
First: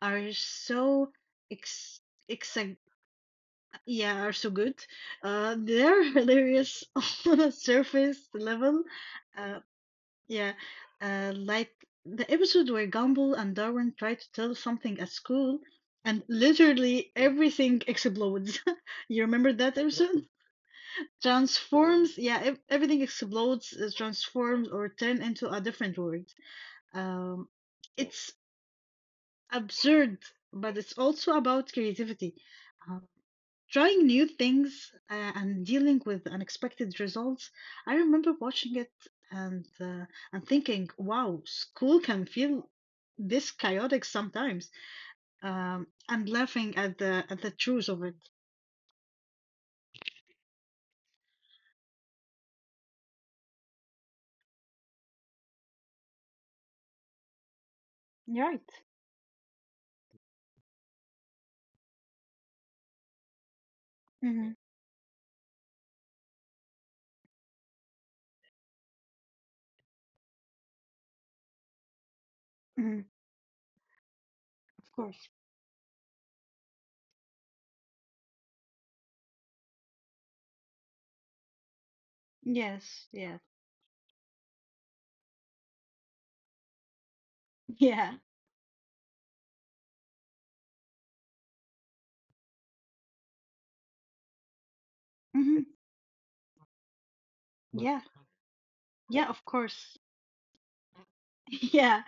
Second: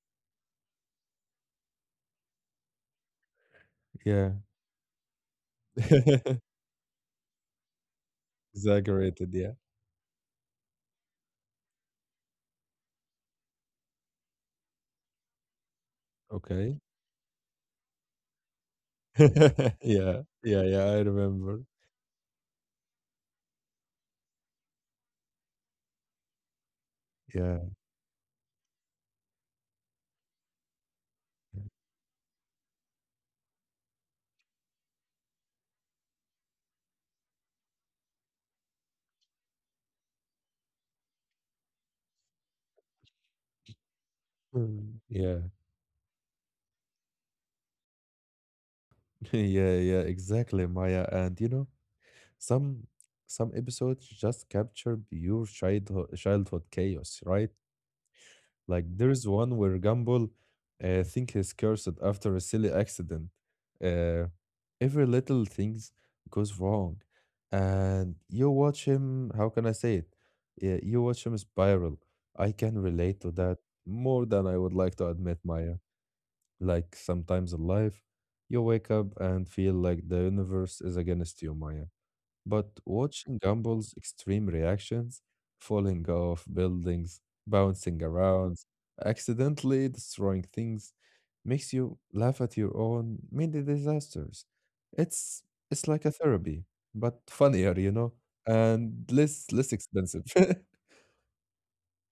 S2: are so ex, ex uh, yeah
S1: yeah.
S2: are so good. Uh, they're hilarious on a surface level.
S1: Exaggerated, yeah.
S2: Uh, yeah, uh, like the episode where Gumball and Darwin try to tell something at school, and
S1: Okay.
S2: literally everything explodes. You remember that episode? Yeah.
S1: Yeah, yeah, yeah, I remember.
S2: Transforms, yeah, ev everything explodes, uh, transforms, or turn into a different world. Um,
S1: Yeah.
S2: it's absurd, but it's also about creativity. Um, Trying new things uh, and dealing with unexpected results. I remember watching it and uh, and thinking, "Wow, school can feel this chaotic sometimes,"
S1: Mm. Yeah,
S2: um, and laughing at the at the truth of it.
S1: yeah, yeah, exactly, Maya. And you know, Some some episodes just capture pure childhood childhood chaos, right?
S2: Right.
S1: Like there's one where Gumball uh, think he's cursed after a silly accident. Uh,
S2: hmm
S1: every little things goes wrong, and you watch him. How can I say it? Yeah, you watch him spiral. I can
S2: hmm
S1: relate to that more than I would
S2: Of
S1: like to
S2: course.
S1: admit, Maya. Like sometimes in life, you wake up and feel like the universe is against you, Maya. But
S2: Yes.
S1: watching
S2: Yeah.
S1: Gumball's extreme reactions, falling off buildings, bouncing
S2: Yeah.
S1: around, accidentally destroying things, makes you laugh at your own mini disasters. It's
S2: hmm
S1: it's like a therapy, but funnier,
S2: But
S1: you
S2: yeah.
S1: know, and
S2: Yeah.
S1: less
S2: Of
S1: less
S2: course.
S1: expensive.
S2: Yeah,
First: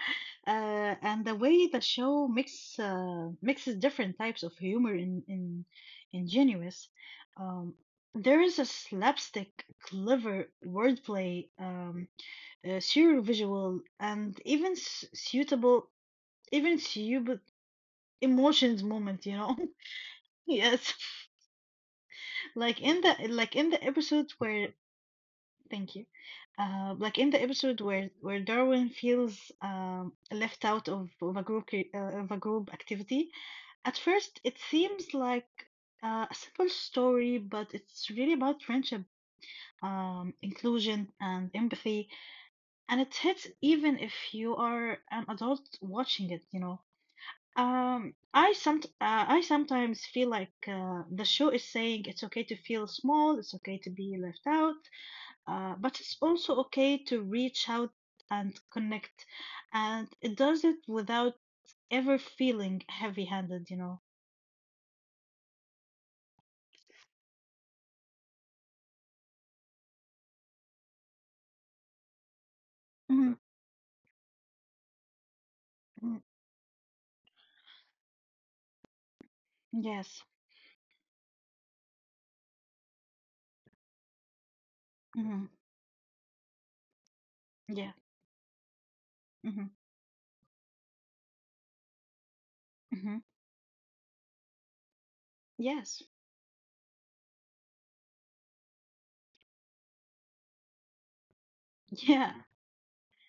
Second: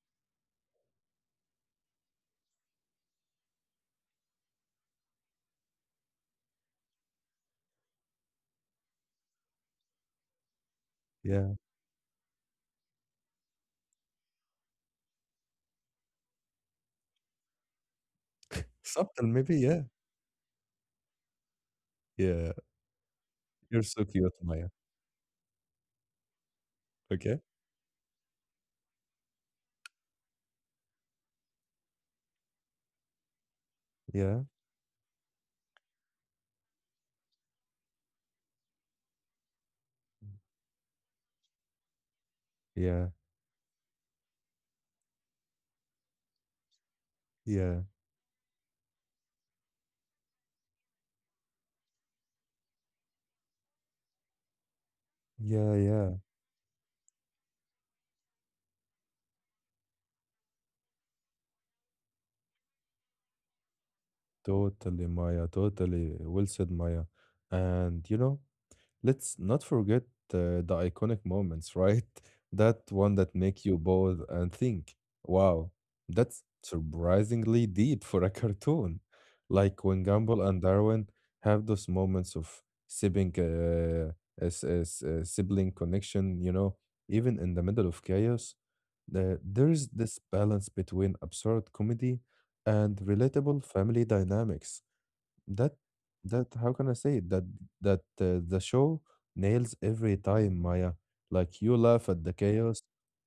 S2: uh, and the way the show mix uh, mixes different types of humor in in ingenuous. Um, there is a slapstick, clever wordplay,
S1: Yeah,
S2: um, uh, surreal visual, and even s- suitable, even suitable emotions moment.
S1: subtle
S2: You
S1: maybe.
S2: know,
S1: Yeah,
S2: yes,
S1: yeah.
S2: like in the like in
S1: You're
S2: the
S1: so
S2: episode
S1: cute, Maya.
S2: where Thank you. Uh, like in
S1: Okay.
S2: the episode where where Darwin feels um, left out of, of a group cre- uh, of a group activity, at first
S1: Yeah,
S2: it seems like uh, a simple story, but it's really about friendship, um, inclusion, and empathy, and
S1: yeah,
S2: it hits even if you are an adult watching it. You know,
S1: yeah,
S2: um, I some uh, I sometimes feel like uh, the show is saying it's okay to feel small, it's okay to be left out, uh,
S1: yeah,
S2: but
S1: yeah.
S2: it's also okay to reach out and connect, and it does it without ever feeling heavy-handed, you know.
S1: Totally, Maya. Totally. Well said, Maya. And you know, let's not forget uh, the iconic moments, right? That one that
S2: Mhm,
S1: make you pause and think, wow,
S2: mhm.
S1: that's surprisingly deep for a cartoon. Like when
S2: Yes.
S1: Gumball and Darwin have those moments of sibling, uh, as, as, uh,
S2: hmm
S1: sibling connection, you know, even in the middle
S2: Yeah.
S1: of chaos, uh,
S2: hmm
S1: there's this balance between absurd comedy and
S2: hmm
S1: relatable family dynamics that
S2: Yes.
S1: that how can I say it? That that uh, the show nails every time, Maya. Like you laugh at
S2: Yeah.
S1: the chaos,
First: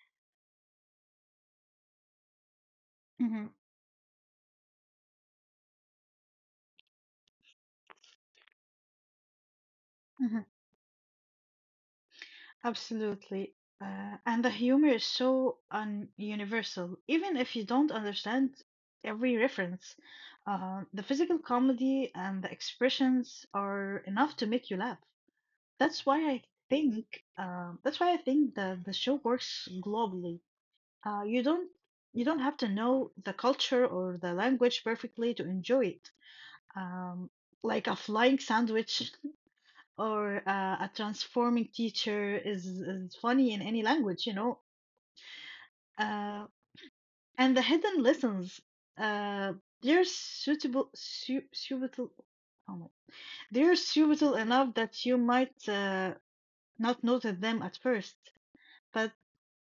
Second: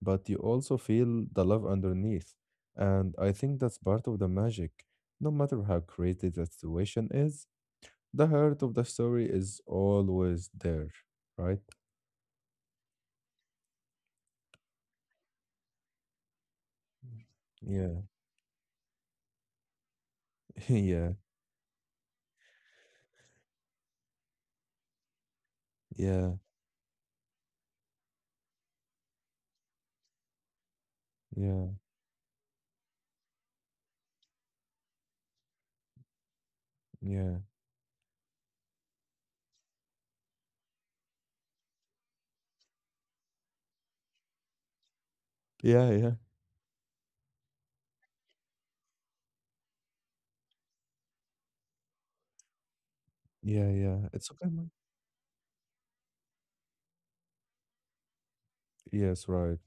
S1: but you also feel the love underneath. And I
S2: hmm
S1: think that's part of the magic. No matter how creative the situation is, the heart of the story is
S2: hmm
S1: always there, right?
S2: Absolutely. Uh, and the humor is so un universal, even if you don't
S1: Yeah,
S2: understand every reference. Uh, the
S1: yeah,
S2: physical comedy and the expressions are enough to make you laugh. That's why
S1: yeah,
S2: I think um, that's why I think the the show works globally. Uh, you
S1: yeah,
S2: don't you don't have to know the culture or the language perfectly to enjoy it. Um,
S1: yeah,
S2: like a flying sandwich or uh, a transforming teacher is, is funny in any language, you know.
S1: yeah, yeah,
S2: Uh, and the hidden lessons, uh, they're suitable, su suitable. Oh my,
S1: yeah,
S2: they're
S1: yeah. It's
S2: suitable
S1: okay, man.
S2: enough that you might uh, not notice them at first but.
S1: Yes, right.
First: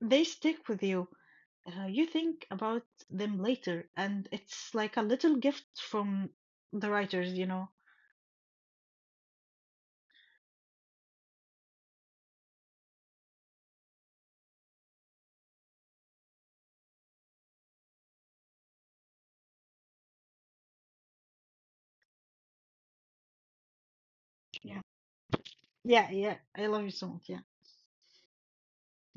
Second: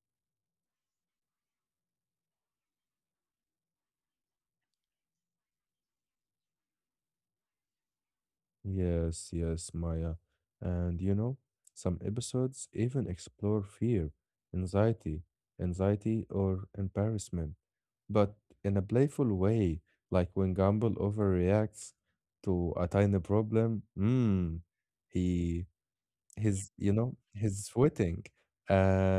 S2: They stick with you. Uh, you think about them later, and it's like a little gift from the writers, you know.
S1: Yes, yes, Maya. And you know, some episodes even explore fear, anxiety, anxiety or embarrassment, but in a playful way, like when Gumball overreacts to a tiny problem. Hmm,
S2: Yeah,
S1: he
S2: yeah, yeah. I
S1: he's,
S2: love
S1: you
S2: you so
S1: know,
S2: much. Yeah,
S1: he's sweating,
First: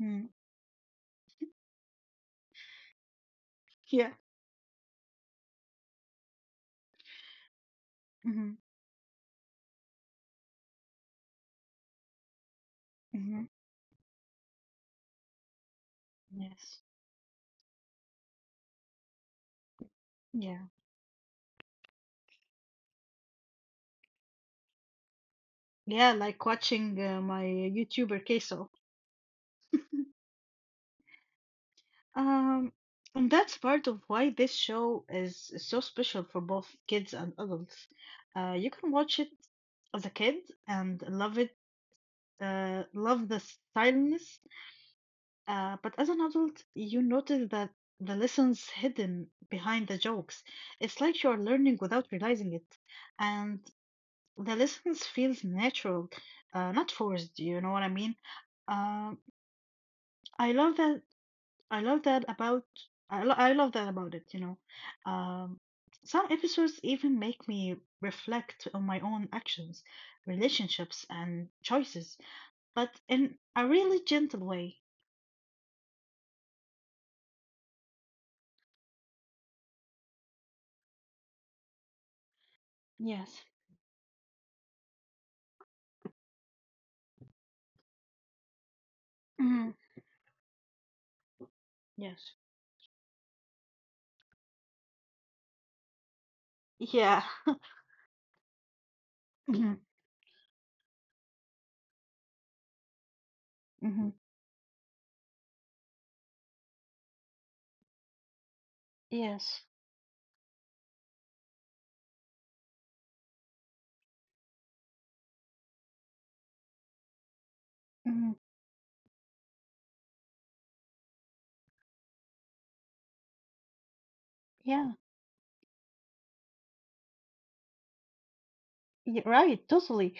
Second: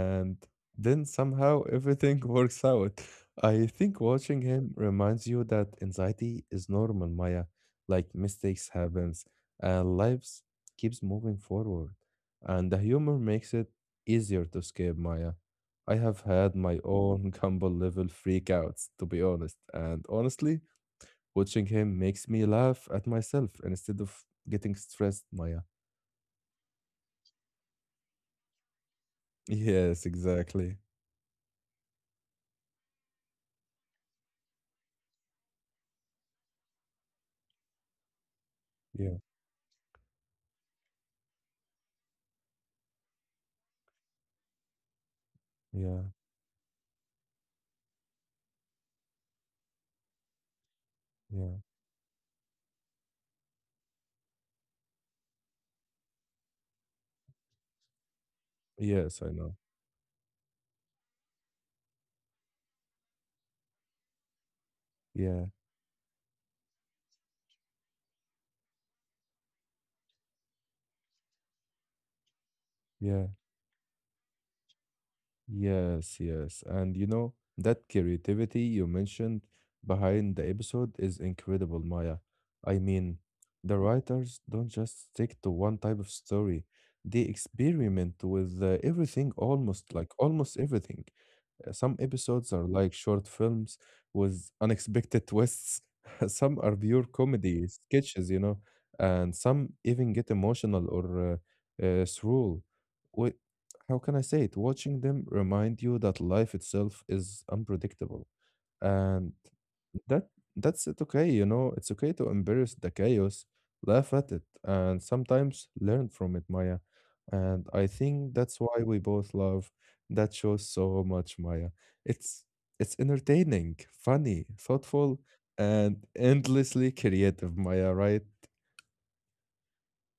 S2: mm.
S1: then somehow everything works out. I think
S2: Yeah.
S1: watching him reminds you that anxiety is normal, Maya. Like
S2: hmm
S1: mistakes happens, and lives keeps moving forward, and the humor
S2: hmm
S1: makes it easier to escape, Maya. I have had my
S2: Yes,
S1: own Gumbo level freakouts, to be honest, and honestly
S2: yeah,
S1: watching him makes me laugh at myself instead of getting stressed, Maya.
S2: yeah. Like watching uh, my YouTuber queso.
S1: Yes, exactly.
S2: Um, and that's part of why this show is so special for both kids and adults. Uh, you can watch
S1: Yeah,
S2: it as a kid and love it. Uh, love the silence. Uh, but
S1: yeah,
S2: as an adult, you notice that the lessons hidden behind the jokes. It's like you're
S1: yeah.
S2: learning without realizing it. And the lessons feels natural, uh, not forced, you know what I mean? Um,
S1: Yes, I know.
S2: I love that I love that about I, lo- I love that about it, you know.
S1: Yeah,
S2: Um, some episodes even make me reflect on my own actions, relationships, and choices, but
S1: yeah,
S2: in a really gentle way.
S1: yes, yes. And you know, that creativity you mentioned behind the episode is incredible, Maya. I mean,
S2: Yes.
S1: the writers don't just stick to one type of story. They experiment with uh, everything,
S2: Mhm.
S1: almost like almost everything. Uh, Some
S2: Yes.
S1: episodes are like short films with unexpected twists. Some are pure
S2: Yeah.
S1: comedy sketches, you know, and some
S2: hmm
S1: even get emotional or uh, uh, surreal. Wait, how
S2: hmm
S1: can I say it? Watching them remind you that life itself is unpredictable, and
S2: Yes.
S1: that that's it okay, you know, it's okay to embrace the chaos, laugh at it, and sometimes learn from it, Maya. And I
S2: hmm
S1: think that's why we both love that show so much, Maya. It's it's entertaining, funny,
S2: Yeah,
S1: thoughtful, and endlessly creative, Maya, right?
S2: yeah, right, totally.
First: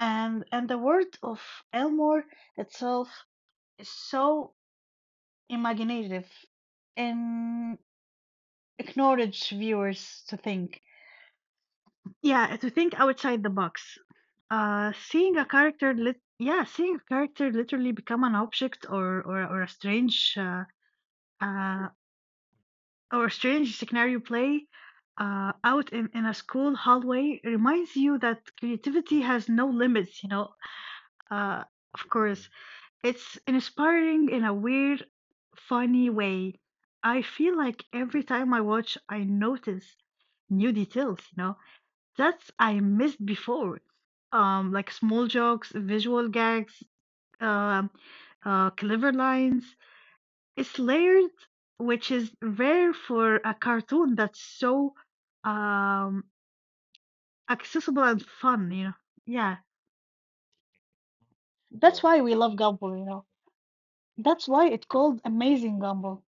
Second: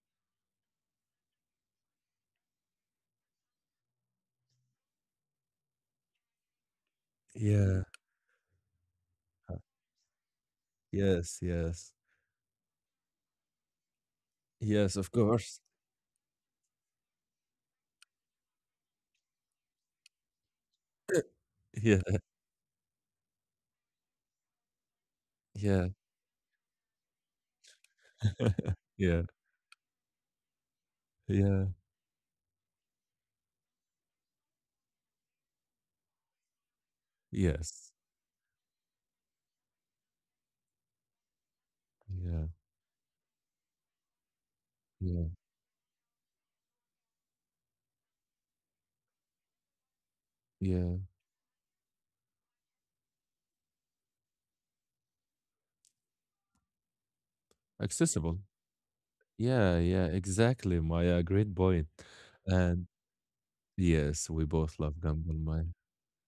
S2: And and the world of Elmore itself is so imaginative and
S1: Yeah.
S2: encourage viewers to think.
S1: Yes, yes.
S2: Yeah, to think outside the box. Uh,
S1: Yes, of
S2: seeing a
S1: course.
S2: character lit yeah, seeing a character literally become an object or or, or a strange uh, uh,
S1: Yeah,
S2: our strange scenario play uh, out
S1: yeah.
S2: in, in a school hallway reminds you that creativity
S1: Yeah,
S2: has no limits, you know. Uh,
S1: yeah,
S2: of course, it's inspiring in a weird, funny way. I feel like
S1: yes.
S2: every time I watch, I notice new details, you know, that
S1: Yeah,
S2: I missed before. Um, like small
S1: yeah,
S2: jokes, visual gags, um, uh, clever lines, it's
S1: yeah.
S2: layered, which is rare for a cartoon that's so um accessible and
S1: Accessible.
S2: fun, you know. Yeah,
S1: Yeah, yeah, exactly, Maya. Great point.
S2: that's Yeah. Why we love
S1: And
S2: Gumball, you know.
S1: yes,
S2: That's
S1: we
S2: why
S1: both
S2: it's
S1: love
S2: called
S1: Gumball, Maya.
S2: Amazing Gumball.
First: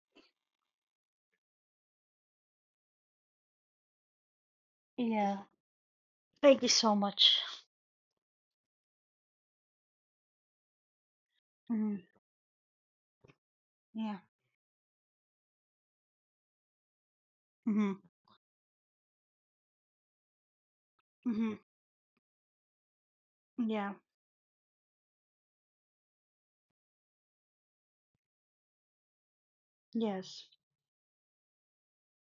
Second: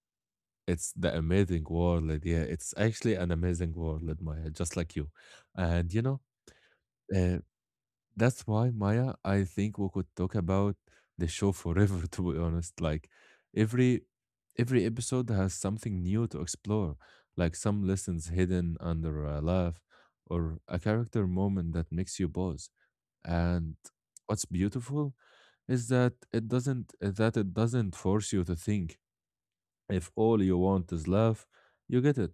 S1: It's the amazing world. Yeah, it's actually an amazing world, Maya, just like you.
S2: Yeah.
S1: And you know,
S2: Thank you so
S1: uh,
S2: much.
S1: that's why, Maya, I think we could talk about the show forever,
S2: Hmm
S1: to be honest. Like every
S2: Yeah.
S1: every episode has something new to explore, like some
S2: hmm
S1: lessons hidden under a laugh or a character
S2: hmm
S1: moment that makes you pause. And
S2: Yeah.
S1: what's beautiful is that it doesn't that it doesn't force you to think. If all
S2: Yes.
S1: you want is love, you get it.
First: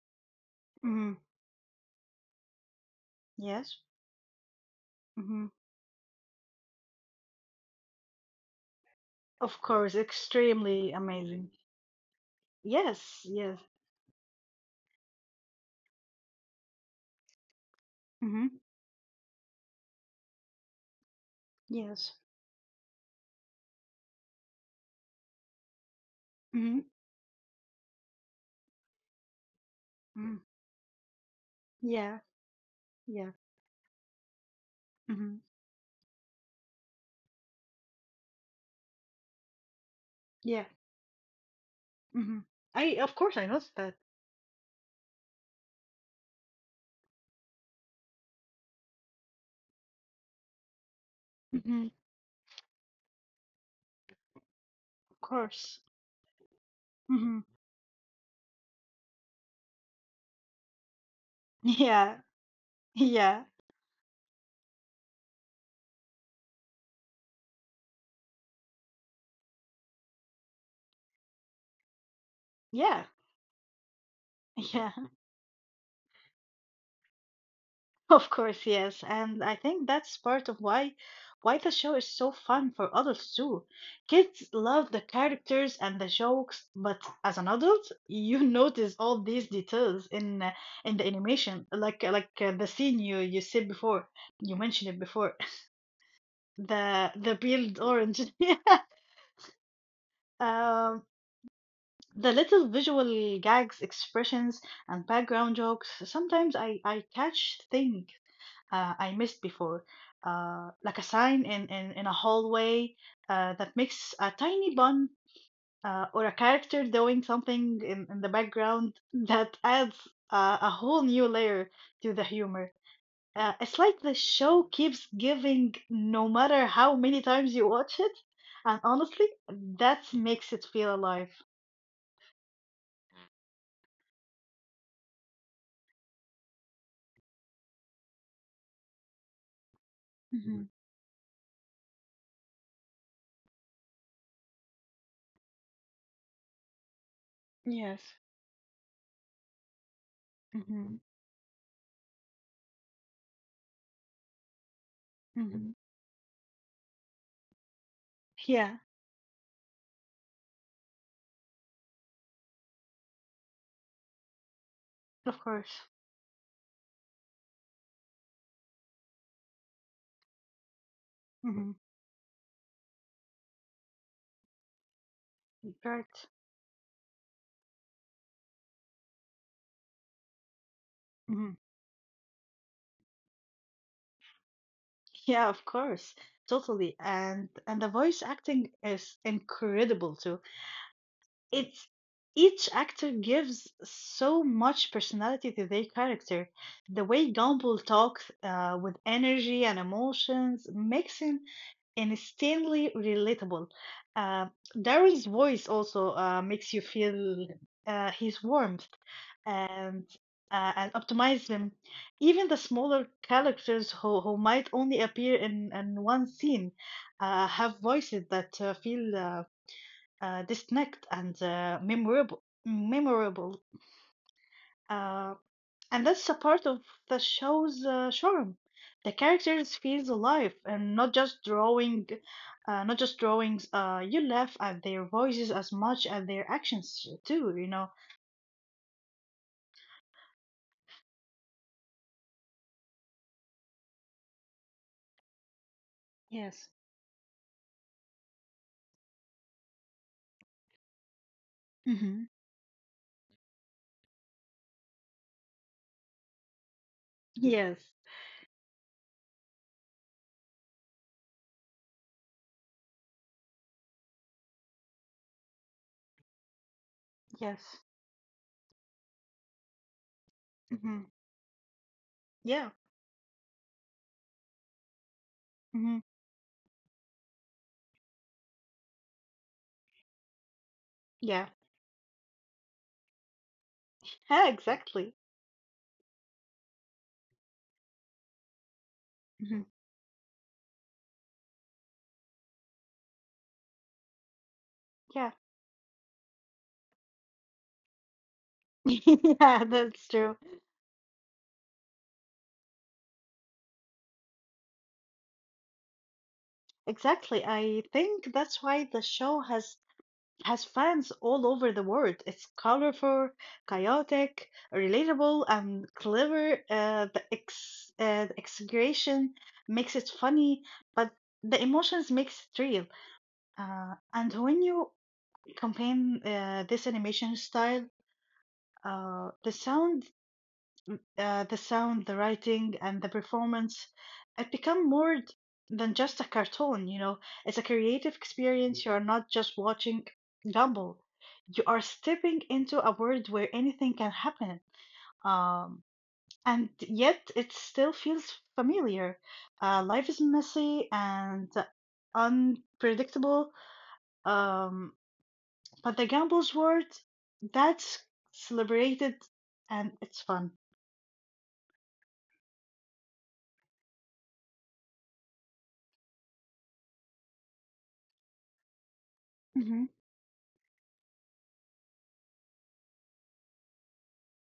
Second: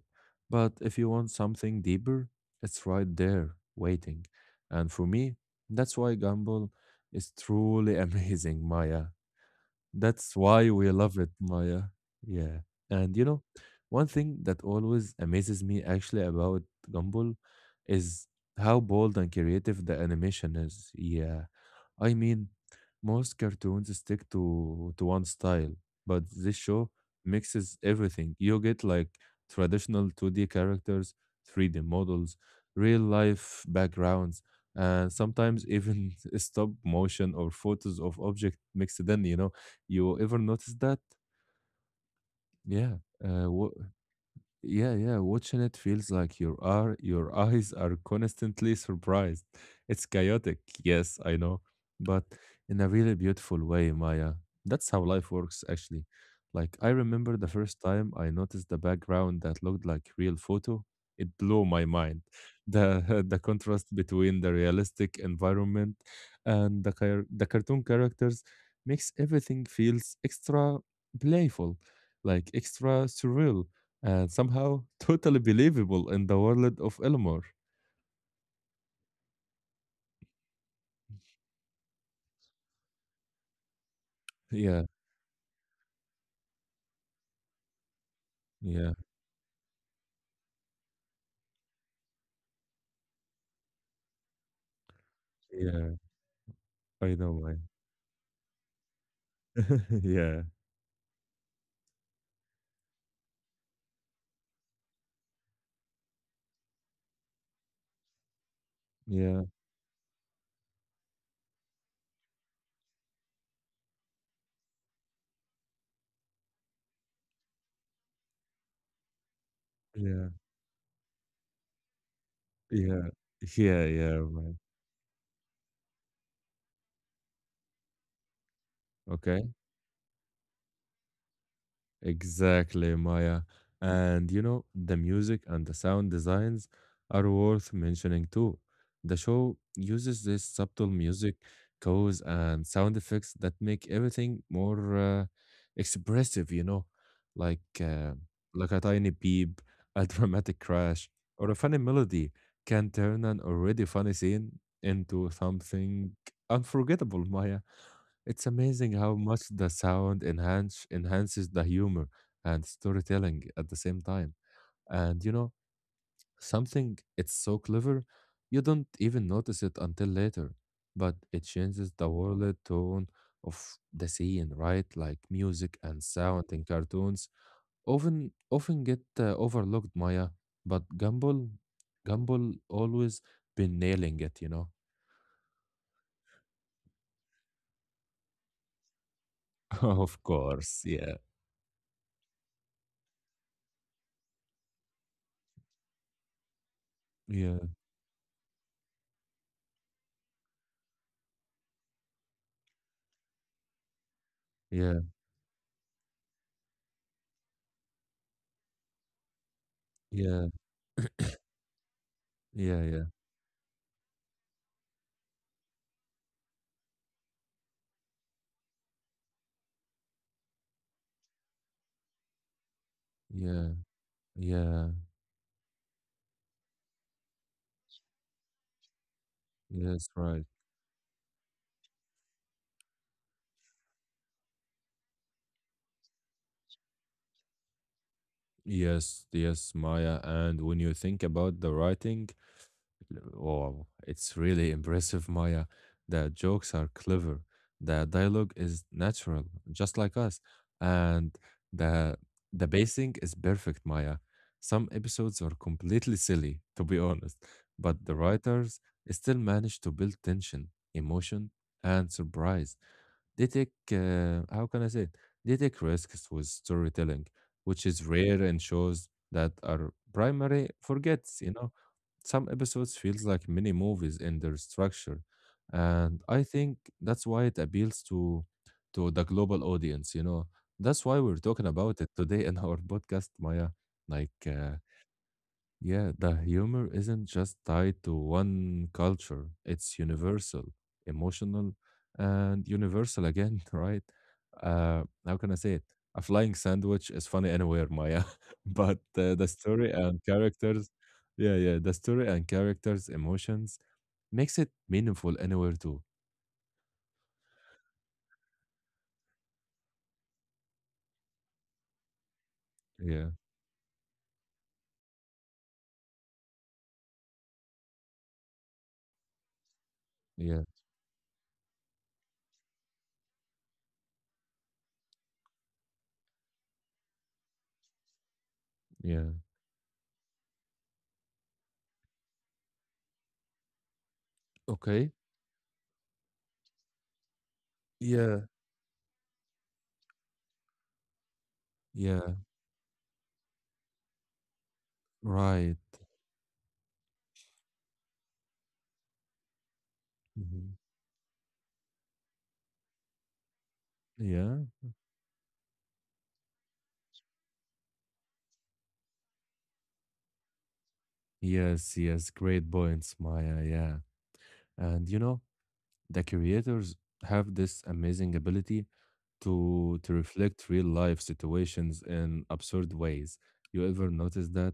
S1: But if you
S2: hmm
S1: want something deeper, it's right there
S2: Yes.
S1: waiting. And for me,
S2: hmm
S1: that's why Gumball is truly amazing, Maya.
S2: Of course,
S1: That's why we
S2: extremely
S1: love it,
S2: amazing.
S1: Maya. Yeah. And you
S2: Yes.
S1: know,
S2: Yes.
S1: one thing that always amazes me actually about Gumball is
S2: hmm
S1: how bold and creative the animation is. Yeah. I
S2: Yes.
S1: mean, most cartoons stick to to one style, but this
S2: hmm
S1: show mixes everything. You get like traditional
S2: hmm
S1: two D characters, three D
S2: Yeah.
S1: models, real
S2: Yeah.
S1: life backgrounds, and
S2: hmm
S1: sometimes even stop motion or photos of objects mixed in, you know, you ever
S2: Yeah.
S1: notice that?
S2: Mhm.
S1: Yeah.
S2: I of course I
S1: Uh, wha
S2: noticed that.
S1: yeah, yeah. Watching it feels like your are your eyes are constantly surprised. It's chaotic, yes, I know,
S2: Mhm.
S1: but in a really beautiful way, Maya. That's how
S2: Of
S1: life works,
S2: course.
S1: actually. Like I remember
S2: Mhm.
S1: the first time I noticed the background that looked like real photo. It blew my
S2: Yeah.
S1: mind. The the
S2: Yeah.
S1: contrast between the realistic environment and the car- the cartoon characters makes everything feels extra playful, like extra
S2: Yeah.
S1: surreal and somehow
S2: Yeah.
S1: totally believable in the world of Elmore.
S2: Of course, yes. And I think that's part of why why the show is so fun for adults too. Kids
S1: Yeah,
S2: love the characters and the jokes, but as an adult, you
S1: yeah,
S2: notice all these details in uh, in the animation, like like uh, the scene you you said before. You mentioned it before.
S1: yeah. I
S2: The
S1: know,
S2: the
S1: man.
S2: peeled orange. Yeah.
S1: Yeah,
S2: Um, the little visual gags, expressions, and background jokes. Sometimes I, I catch things uh, I missed
S1: yeah,
S2: before, uh, like a sign in, in, in a hallway uh, that makes a tiny bun uh, or a character doing something in, in the background that adds
S1: yeah,
S2: uh, a whole new layer to the humor.
S1: yeah,
S2: Uh, it's
S1: yeah,
S2: like the
S1: yeah, man.
S2: show keeps giving no matter how many times you watch it. And honestly,
S1: Okay.
S2: that makes it feel alive.
S1: Exactly, Maya. Mm. And you know, the music and the sound designs are worth mentioning too. The show uses this
S2: Mhm. Mhm.
S1: subtle music, cues, and sound effects that make everything more uh, expressive, you know, like
S2: Yes.
S1: uh, like a tiny beep, a dramatic
S2: Mm-hmm.
S1: crash, or a funny melody can turn an already funny scene into
S2: hmm
S1: something unforgettable, Maya. It's
S2: Yeah,
S1: amazing how much the sound enhance enhances the humor and storytelling at the same time. And you
S2: of
S1: know,
S2: course.
S1: something it's so clever, you don't even notice it until later, but it
S2: Hmm
S1: changes the world tone of the scene, right? Like music and
S2: Right.
S1: sound in cartoons often often get uh, overlooked, Maya, but Gumball
S2: hmm
S1: Gumball always been nailing it, you know.
S2: Yeah, of course. Totally. And and the voice acting is
S1: Of
S2: incredible too.
S1: course, yeah.
S2: It's each actor gives so much personality to their character. The way
S1: Yeah,
S2: Gumball talks uh, with energy and emotions makes him instantly relatable. Uh,
S1: yeah,
S2: Daryl's voice also uh, makes you feel uh, his warmth and
S1: yeah,
S2: uh, and optimize them. Even the
S1: yeah, yeah.
S2: smaller characters who, who might only appear in, in one scene uh, have voices that uh, feel uh, uh, distinct and uh, memorable.
S1: Yeah,
S2: Memorable,
S1: yeah,
S2: uh, and that's a part of the show's uh, charm. The characters
S1: yes,
S2: feels
S1: right.
S2: alive and not just drawing, uh, not just drawings. Uh, you laugh at their voices as much as their actions too. You know.
S1: Yes, yes, Maya. And when you think about the writing, wow, it's really impressive, Maya. The jokes
S2: Yes.
S1: are clever. The dialogue is natural, just like us. And the
S2: Mm-hmm.
S1: the pacing is perfect, Maya. Some episodes are completely silly, to be honest,
S2: Yes.
S1: but the writers still manage to build tension, emotion, and surprise. They take, uh, how can I say it? They take risks with storytelling, which
S2: Yes.
S1: is rare in shows that are primary
S2: Mm-hmm.
S1: forgets, you know? Some
S2: Yeah.
S1: episodes feels like mini movies in their structure,
S2: Mm-hmm.
S1: and I think that's why it appeals to to the global audience, you know. That's why we're
S2: Yeah.
S1: talking about it today in our podcast, Maya. Like
S2: Yeah,
S1: uh,
S2: exactly.
S1: yeah, the humor isn't just tied to one culture,
S2: Mm-hmm.
S1: it's universal, emotional, and universal again, right? Uh, how
S2: Yeah.
S1: can I say it? A flying sandwich is funny anywhere, Maya, but uh, the
S2: Yeah,
S1: story and
S2: that's true.
S1: characters, yeah, yeah, the story and characters' emotions makes it meaningful anywhere too.
S2: Exactly. I think that's why the show has has fans all over the world. It's
S1: Yeah,
S2: colorful, chaotic, relatable, and clever. Uh, the ex uh, the exaggeration makes it
S1: yeah,
S2: funny, but the emotions makes it real. Uh, and when you combine uh, this animation style,
S1: yeah.
S2: uh, the sound uh, the sound, the writing, and the performance. It become
S1: Okay.
S2: more d- than just a cartoon, you know. It's a creative
S1: Yeah,
S2: experience. You are not just watching Gumball. You are
S1: yeah,
S2: stepping into a world where anything can happen.
S1: right.
S2: Um, and yet it still feels familiar. Uh, life is
S1: Mhm.
S2: messy and unpredictable.
S1: Yeah.
S2: Um, but the Gumball's world, that's celebrated and it's fun.
S1: Yes, yes, great points, Maya. Yeah. And you know, the creators have this amazing ability to
S2: Hmm
S1: to reflect real life situations in absurd ways. You ever notice that?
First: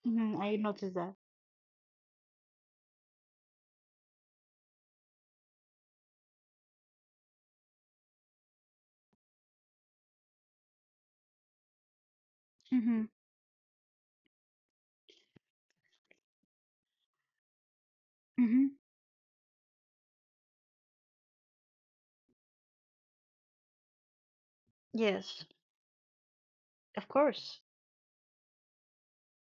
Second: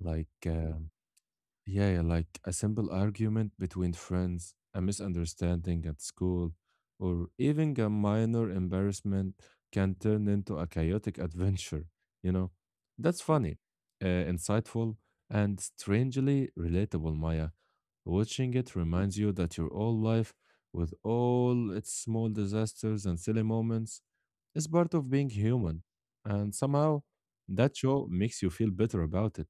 S1: Like
S2: hmm I
S1: uh,
S2: noticed that.
S1: yeah, yeah, like a simple argument between friends, a misunderstanding at school, or even a minor embarrassment can turn into a chaotic adventure, you know?
S2: Mm-hmm.
S1: That's funny, uh, insightful, and strangely relatable, Maya. Watching it
S2: Mm-hmm.
S1: reminds you that your whole life, with all its small disasters and silly moments, it's part of being
S2: Yes,
S1: human, and somehow
S2: of course.
S1: that show makes you feel better about it.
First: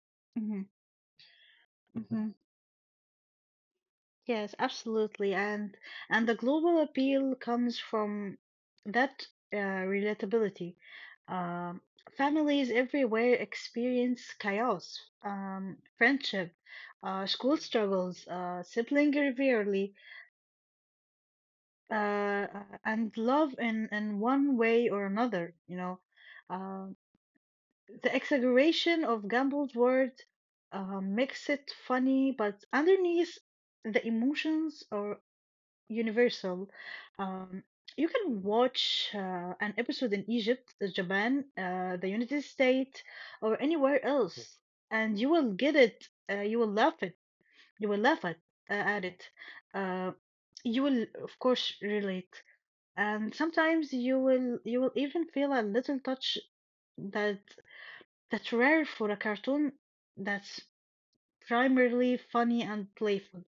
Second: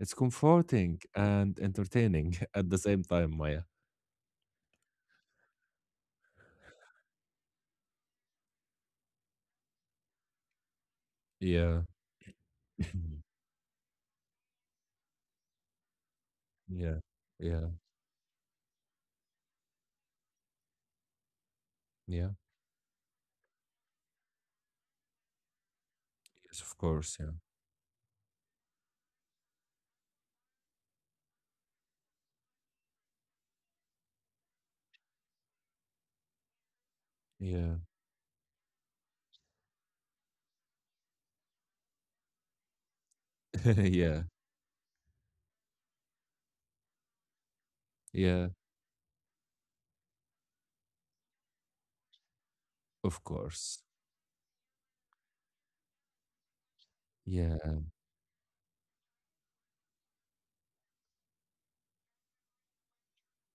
S1: It's
S2: Mm-hmm.
S1: comforting and
S2: Mm-hmm.
S1: entertaining at the same time, Maya.
S2: Yes, absolutely. And and the global appeal comes from that uh, relatability.
S1: Yeah.
S2: Um, families everywhere experience chaos, um, friendship,
S1: Yeah.
S2: uh, school
S1: Yeah.
S2: struggles, uh, sibling rivalry,
S1: Yeah.
S2: uh, uh, and love in in one way or another, you know.
S1: Yes, of
S2: Um,
S1: course. Yeah.
S2: The exaggeration of Gumball's words uh, makes it funny, but underneath the emotions are universal. Um,
S1: Yeah.
S2: you can watch uh, an episode in Egypt, uh, Japan, uh, the United States, or anywhere
S1: Yeah.
S2: else, and you will get it. Uh, you will laugh it. You will laugh at
S1: Yeah.
S2: uh, at it. Uh, you will, of course, relate,
S1: Of
S2: and
S1: course.
S2: sometimes you will you will even feel a little touch that
S1: Yeah.
S2: that's rare for a cartoon that's primarily funny and playful.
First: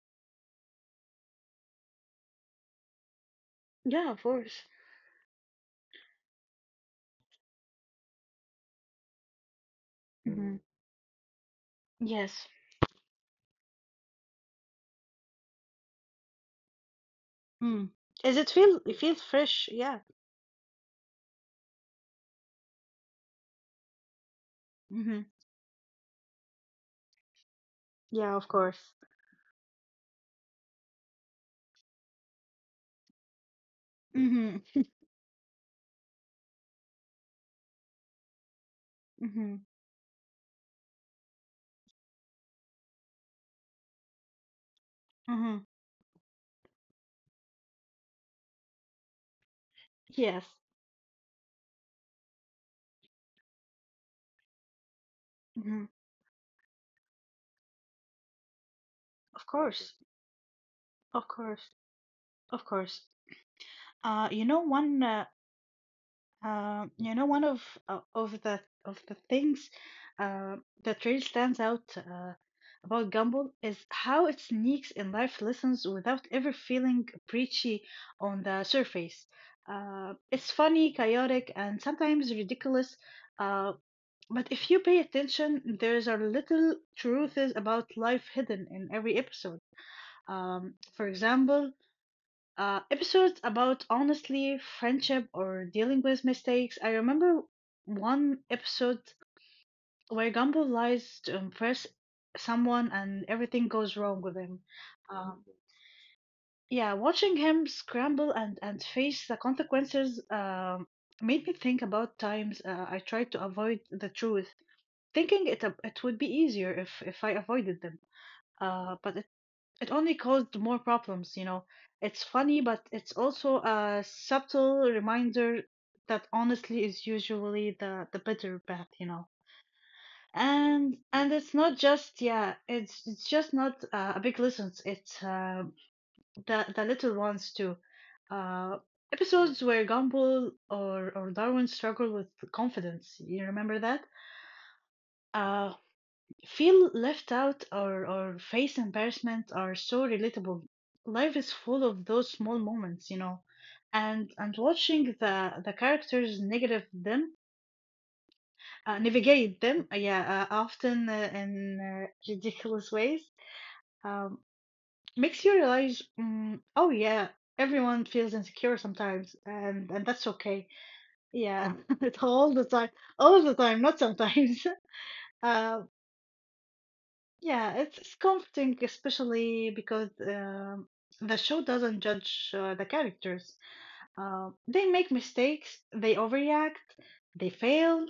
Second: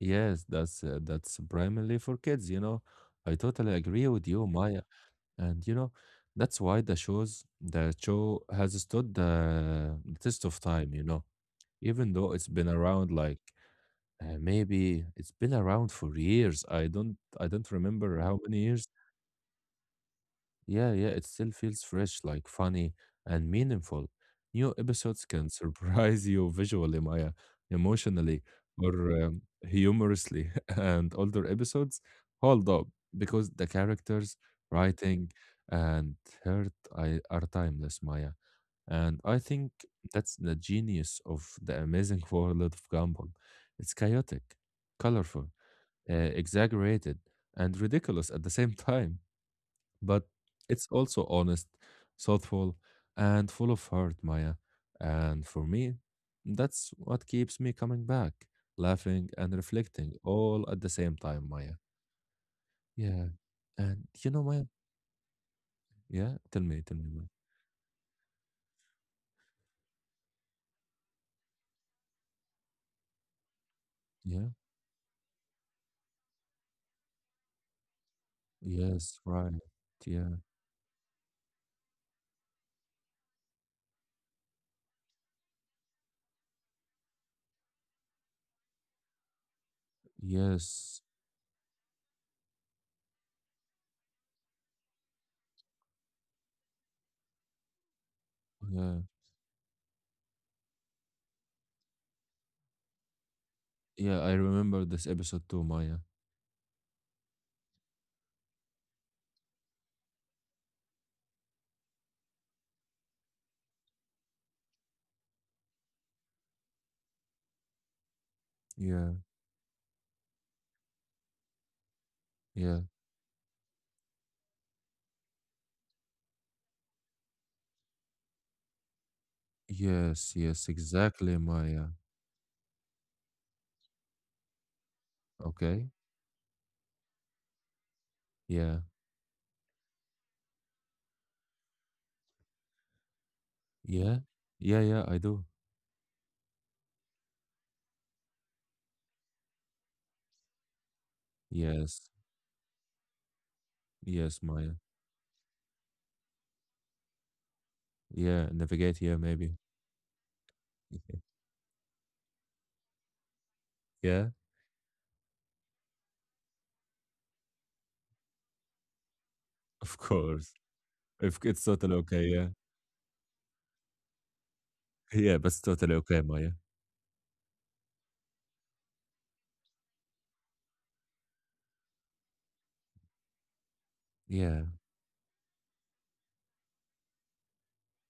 S1: Yes, that's uh, that's primarily for kids, you know. I totally agree
S2: Yeah, of
S1: with you,
S2: course.
S1: Maya. And you know, that's why the shows the show has stood the test
S2: Hmm
S1: of time, you know, even though
S2: Yes.
S1: it's been around like uh, maybe it's been around for years. I don't I don't
S2: Mm.
S1: remember
S2: Is
S1: how
S2: it
S1: many
S2: feel
S1: years,
S2: it feels fresh? Yeah.
S1: yeah, yeah, it still feels fresh, like funny and meaningful. New
S2: hmm
S1: episodes can surprise you visually, Maya,
S2: Yeah,
S1: emotionally,
S2: of course.
S1: or um, humorously. And older episodes hold up because the characters,
S2: Hmm
S1: writing, and heart I, are timeless, Maya. And I
S2: hmm
S1: think that's the genius of the amazing world of Gumball. It's chaotic, colorful,
S2: hmm
S1: uh, exaggerated, and ridiculous at the same time, but
S2: Yes.
S1: it's also honest, thoughtful, and full of heart, Maya. And for
S2: hmm
S1: me, that's what keeps me coming back, laughing
S2: Of
S1: and
S2: course.
S1: reflecting all at the same
S2: Of
S1: time,
S2: course.
S1: Maya.
S2: Of course.
S1: Yeah. And
S2: Uh,
S1: you know,
S2: you know
S1: Maya,
S2: one. Uh,
S1: yeah, tell me,
S2: Um,
S1: tell me,
S2: you know,
S1: Maya.
S2: one of uh, of the of the things uh, that really stands out uh, about Gumball is how it
S1: Yeah,
S2: sneaks in life lessons without ever feeling preachy on the
S1: yes,
S2: surface.
S1: right.
S2: Uh,
S1: Yeah,
S2: it's funny, chaotic, and sometimes ridiculous. Uh, but if you pay attention, there's are little truths about life hidden in every episode. Um,
S1: yes,
S2: for example, uh, episodes about honestly friendship or dealing with mistakes. I remember one
S1: yeah,
S2: episode where Gumball lies to impress someone and everything goes wrong
S1: yeah. I
S2: with him.
S1: remember this
S2: Um,
S1: episode too, Maya.
S2: yeah, watching him scramble and, and face the consequences um, made me think about times uh, I tried to avoid the truth, thinking it it would be easier if, if I avoided them. Uh,
S1: Yeah,
S2: but it it only caused more problems, you know. It's funny, but
S1: yeah,
S2: it's also a subtle reminder that honestly is usually the the better path, you know.
S1: yes, yes,
S2: And and
S1: exactly,
S2: it's not
S1: Maya.
S2: just yeah, it's it's just not uh, a big lessons. It's uh,
S1: Okay,
S2: the the little ones too. Uh,
S1: yeah,
S2: Episodes where Gumball or or Darwin struggle with confidence. You remember that?
S1: yeah, yeah, yeah, I do.
S2: Uh, feel left out or, or face embarrassment are so relatable. Life is full of
S1: Yes.
S2: those small moments, you know, and
S1: Yes,
S2: and
S1: Maya.
S2: watching the the characters negative them
S1: Yeah,
S2: uh,
S1: navigate. Here, maybe.
S2: navigate them, uh, yeah, uh, often uh, in uh, ridiculous ways,
S1: Yeah,
S2: um, makes you realize, mm, oh yeah, everyone feels insecure sometimes, and
S1: of
S2: and that's
S1: course.
S2: okay.
S1: If it's
S2: Yeah,
S1: totally
S2: it's
S1: okay, yeah.
S2: all the time, all the time, not sometimes.
S1: Yeah, but it's
S2: Uh,
S1: totally okay, Maya.
S2: Yeah, it's, it's comforting, especially because um, the show doesn't judge uh, the characters. Uh,
S1: Yeah,
S2: they make mistakes, they overreact, they fail,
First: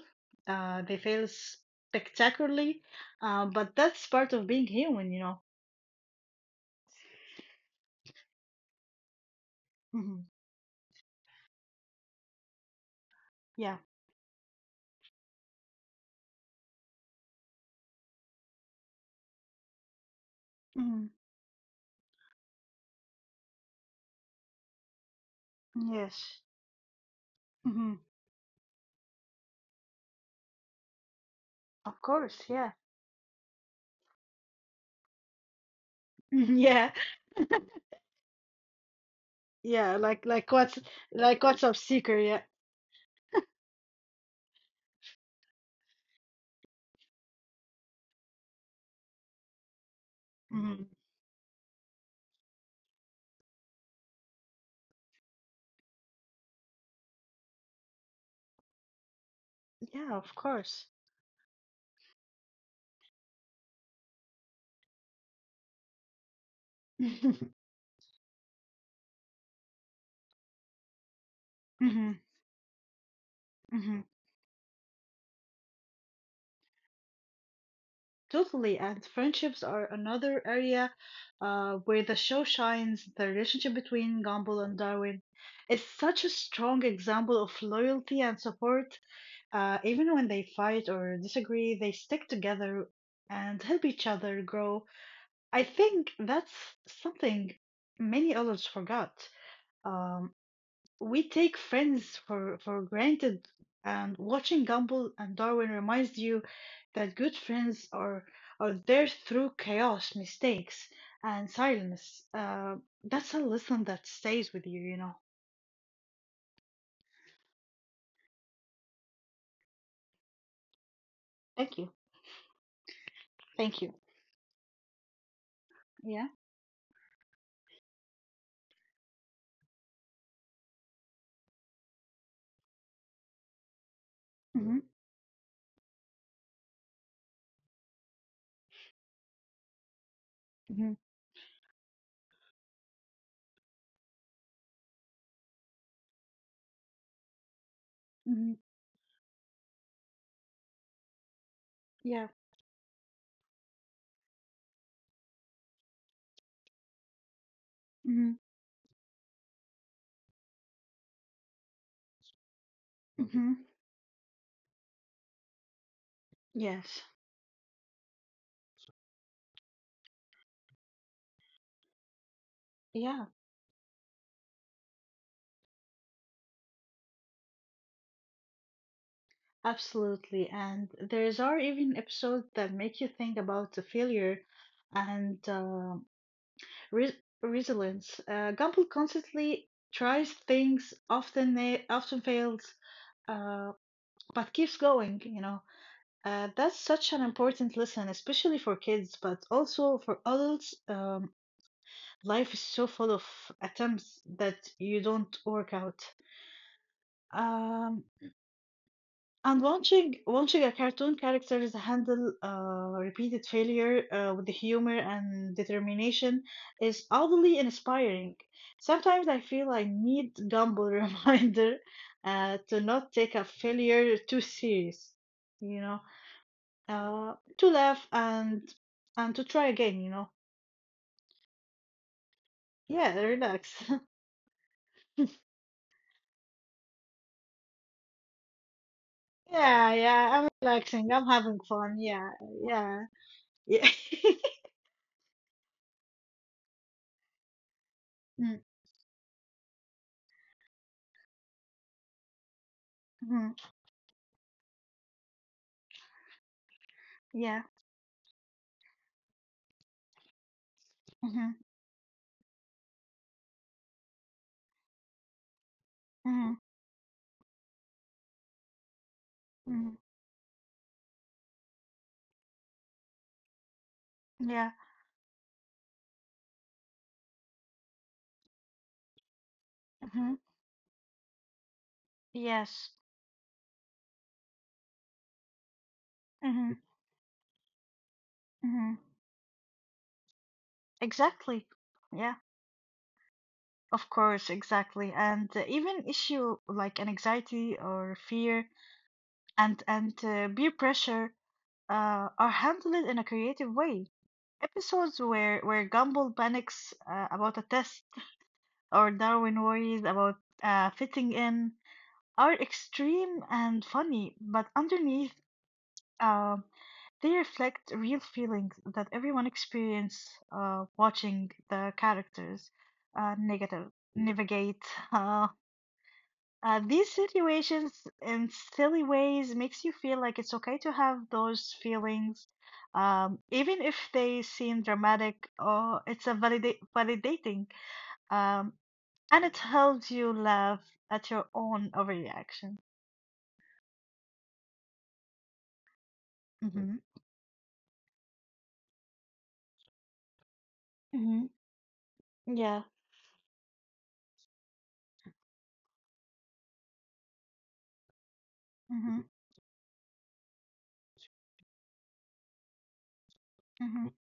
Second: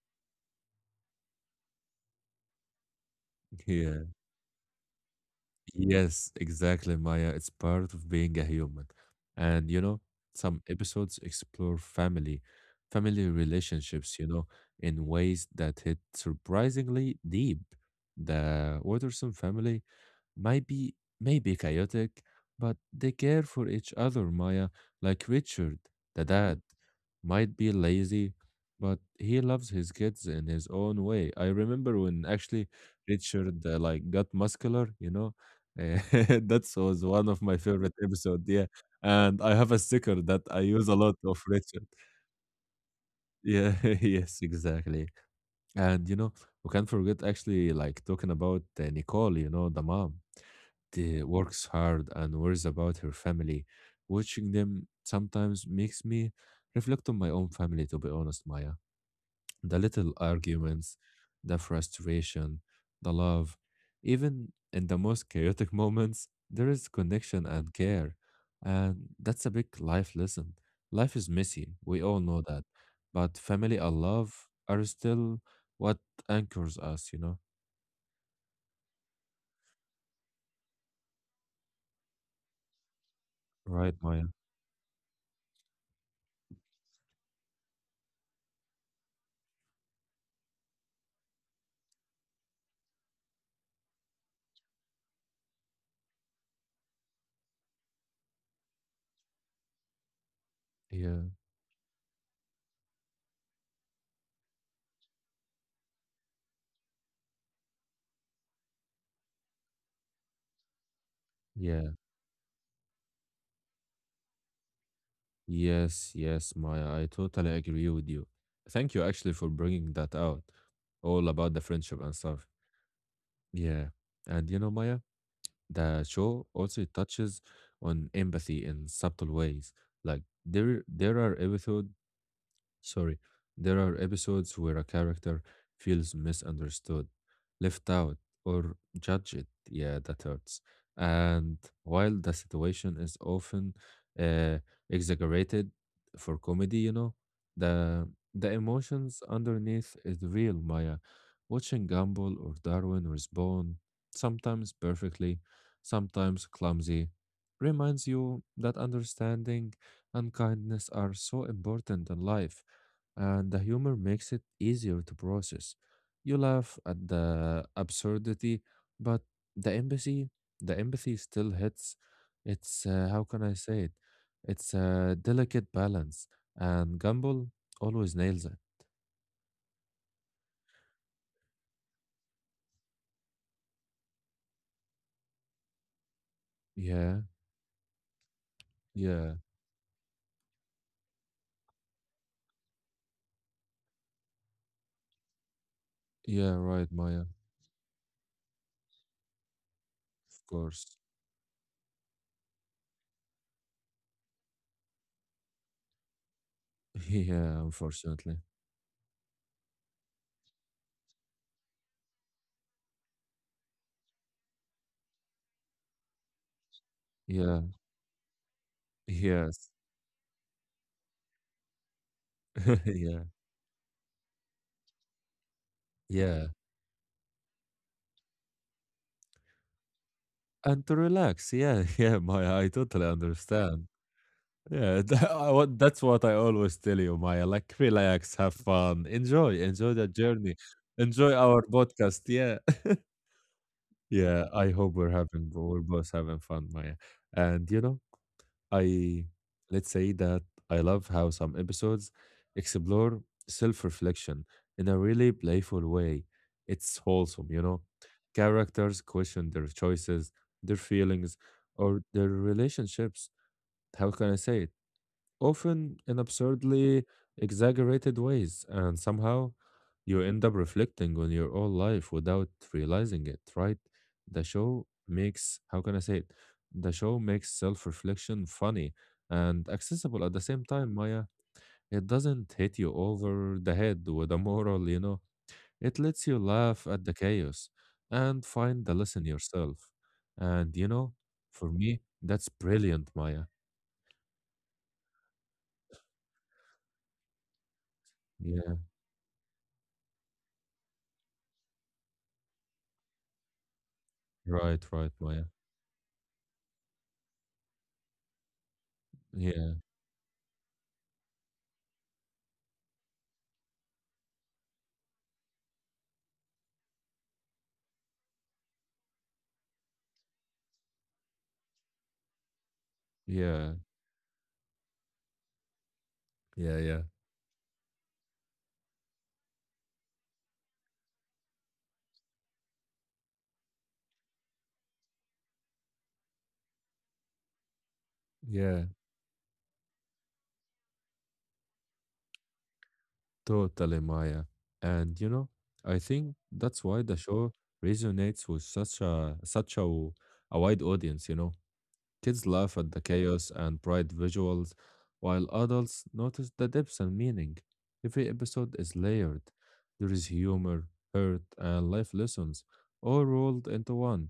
S2: uh, they fail spectacularly, uh, but
S1: yeah.
S2: that's part of being human, you know.
S1: Yes, exactly, Maya. It's part of being a human. And you know,
S2: Hmm
S1: some episodes explore family, family
S2: Yeah.
S1: relationships, you know, in ways that hit surprisingly deep. The Watterson family might be
S2: hmm
S1: maybe chaotic, but they care for each other, Maya. Like Richard, the Mm.
S2: Yes.
S1: dad, might be
S2: hmm
S1: lazy, but he loves his kids in his own way. I remember
S2: Of
S1: when
S2: course.
S1: actually
S2: Yeah.
S1: Richard uh, like got muscular, you know. eh, that
S2: Yeah.
S1: was one of my favorite episodes. Yeah, and I have a
S2: Yeah.
S1: sticker
S2: Like
S1: that
S2: like
S1: I
S2: what's
S1: use a lot of
S2: like what's up,
S1: Richard.
S2: Seeker? Yeah.
S1: Yeah, yes, exactly. And you know, we can't forget actually like talking about uh, Nicole, you know, the mom.
S2: hmm
S1: She works hard and worries about her family. Watching them sometimes makes me reflect on my own family, to be honest, Maya. The little
S2: Yeah. Of course.
S1: arguments, the frustration, the love, even in the most chaotic moments, there is connection
S2: hmm
S1: and care. And that's a big life lesson. Life is messy, we all know that. But family and
S2: hmm
S1: love are still what anchors us, you know?
S2: Totally, and friendships are another area uh, where the show shines. The relationship
S1: Right, Maya?
S2: between Gumball and Darwin is such a strong example of loyalty and support. Uh, even when they fight or disagree, they stick together and help each other grow. I think that's something many adults forgot. Um,
S1: Yeah,
S2: we take friends for, for granted, and watching Gumball and Darwin reminds you that good friends are, are there through chaos, mistakes, and
S1: yeah.
S2: silence. Uh, that's a lesson that stays with you, you know.
S1: Yes, yes, Maya. I totally agree with you. Thank you actually for bringing that out, all about the
S2: Thank you.
S1: friendship and stuff.
S2: Thank you.
S1: Yeah. And you know, Maya, the
S2: Yeah.
S1: show also touches on empathy in subtle ways. Like there there are episodes. Sorry, there are episodes
S2: Mm-hmm.
S1: where a character feels misunderstood, left out, or judged. Yeah, that hurts.
S2: Mm-hmm.
S1: And while the situation is often uh, exaggerated for comedy, you know, the
S2: Mm-hmm.
S1: the emotions underneath is real, Maya. Watching
S2: Yeah.
S1: Gumball or Darwin respond, sometimes perfectly, sometimes clumsy, reminds
S2: Mm-hmm.
S1: you that understanding and kindness are so important in life,
S2: Mm-hmm.
S1: and the humor makes it easier to process. You laugh
S2: Yes.
S1: at the absurdity, but the empathy, the empathy still hits. It's uh,
S2: Yeah.
S1: how can I say it? It's a delicate balance, and Gumball always nails it.
S2: Absolutely. And there's are even episodes that make you think about the failure and uh, Re-
S1: Yeah,
S2: resilience. Uh, Gumball
S1: yeah,
S2: constantly tries things, often na- often fails, uh, but keeps going. You know, uh,
S1: yeah.
S2: that's
S1: Right,
S2: such an
S1: Maya.
S2: important lesson, especially for kids, but also for
S1: Of
S2: adults.
S1: course.
S2: Um, life is so full of attempts that you don't work out.
S1: Yeah,
S2: Um,
S1: unfortunately.
S2: And watching watching a cartoon characters handle uh, repeated failure uh, with the humor and determination is oddly
S1: Yeah.
S2: inspiring. Sometimes I feel
S1: Yes.
S2: I need Gumball reminder uh, to not
S1: Yeah.
S2: take a failure too serious, you know,
S1: Yeah.
S2: uh, to laugh and and to try again, you know.
S1: And to relax. Yeah. Yeah, Maya. I totally
S2: Yeah, relax.
S1: understand. Yeah, tha- I want- that's what I always tell you, Maya. Like, relax, have fun, enjoy,
S2: Yeah,
S1: enjoy the
S2: yeah, I'm
S1: journey,
S2: relaxing. I'm
S1: enjoy
S2: having
S1: our
S2: fun.
S1: podcast.
S2: Yeah,
S1: Yeah,
S2: yeah, yeah.
S1: yeah. I hope we're having, we're both having fun, Maya. And you know,
S2: Mm,
S1: I let's say that I love how some episodes explore
S2: mhm,
S1: self-reflection in a really playful way. It's wholesome,
S2: Yeah.
S1: you know. Characters question their choices, their feelings,
S2: hmm
S1: or their relationships. How can I say it? Often in absurdly exaggerated ways, and somehow
S2: hmm
S1: you end up reflecting on your own life without realizing it, right? The
S2: Yeah.
S1: show makes, how can I say it? The show makes self reflection funny and accessible
S2: Mhm.
S1: at the same time, Maya. It doesn't hit
S2: Yes.
S1: you over the head with a moral, you know. It lets you
S2: Mhm.
S1: laugh at the chaos and
S2: Mhm.
S1: find
S2: Mhm.
S1: the lesson yourself. And, you know,
S2: Exactly.
S1: for me,
S2: Yeah.
S1: that's brilliant, Maya.
S2: Of course, exactly. And uh, even issue like an anxiety or fear
S1: Yeah,
S2: and and uh, peer pressure uh, are handled in a creative way.
S1: right, right,
S2: Episodes
S1: Maya.
S2: where where Gumball panics uh, about a test or Darwin
S1: Yeah.
S2: worries about uh, fitting in are extreme and funny, but underneath Um, they reflect real feelings that everyone experience uh, watching the characters uh,
S1: Yeah,
S2: negative navigate uh, uh,
S1: yeah, yeah,
S2: these situations in silly ways makes you feel like it's okay to have those feelings um, even if they seem dramatic or it's a valida- validating um,
S1: yeah,
S2: and it helps you laugh at your own overreaction.
S1: totally, Maya. And you know, I think that's
S2: Mhm.
S1: why the show resonates with such a such a, w- a wide audience, you
S2: mm-hmm, Mhm.
S1: know. Kids
S2: Yeah.
S1: laugh at the chaos and bright visuals, while adults notice the depths and meaning. Every episode is
S2: mm-hmm,
S1: layered. There is humor, hurt, and life lessons all rolled into one.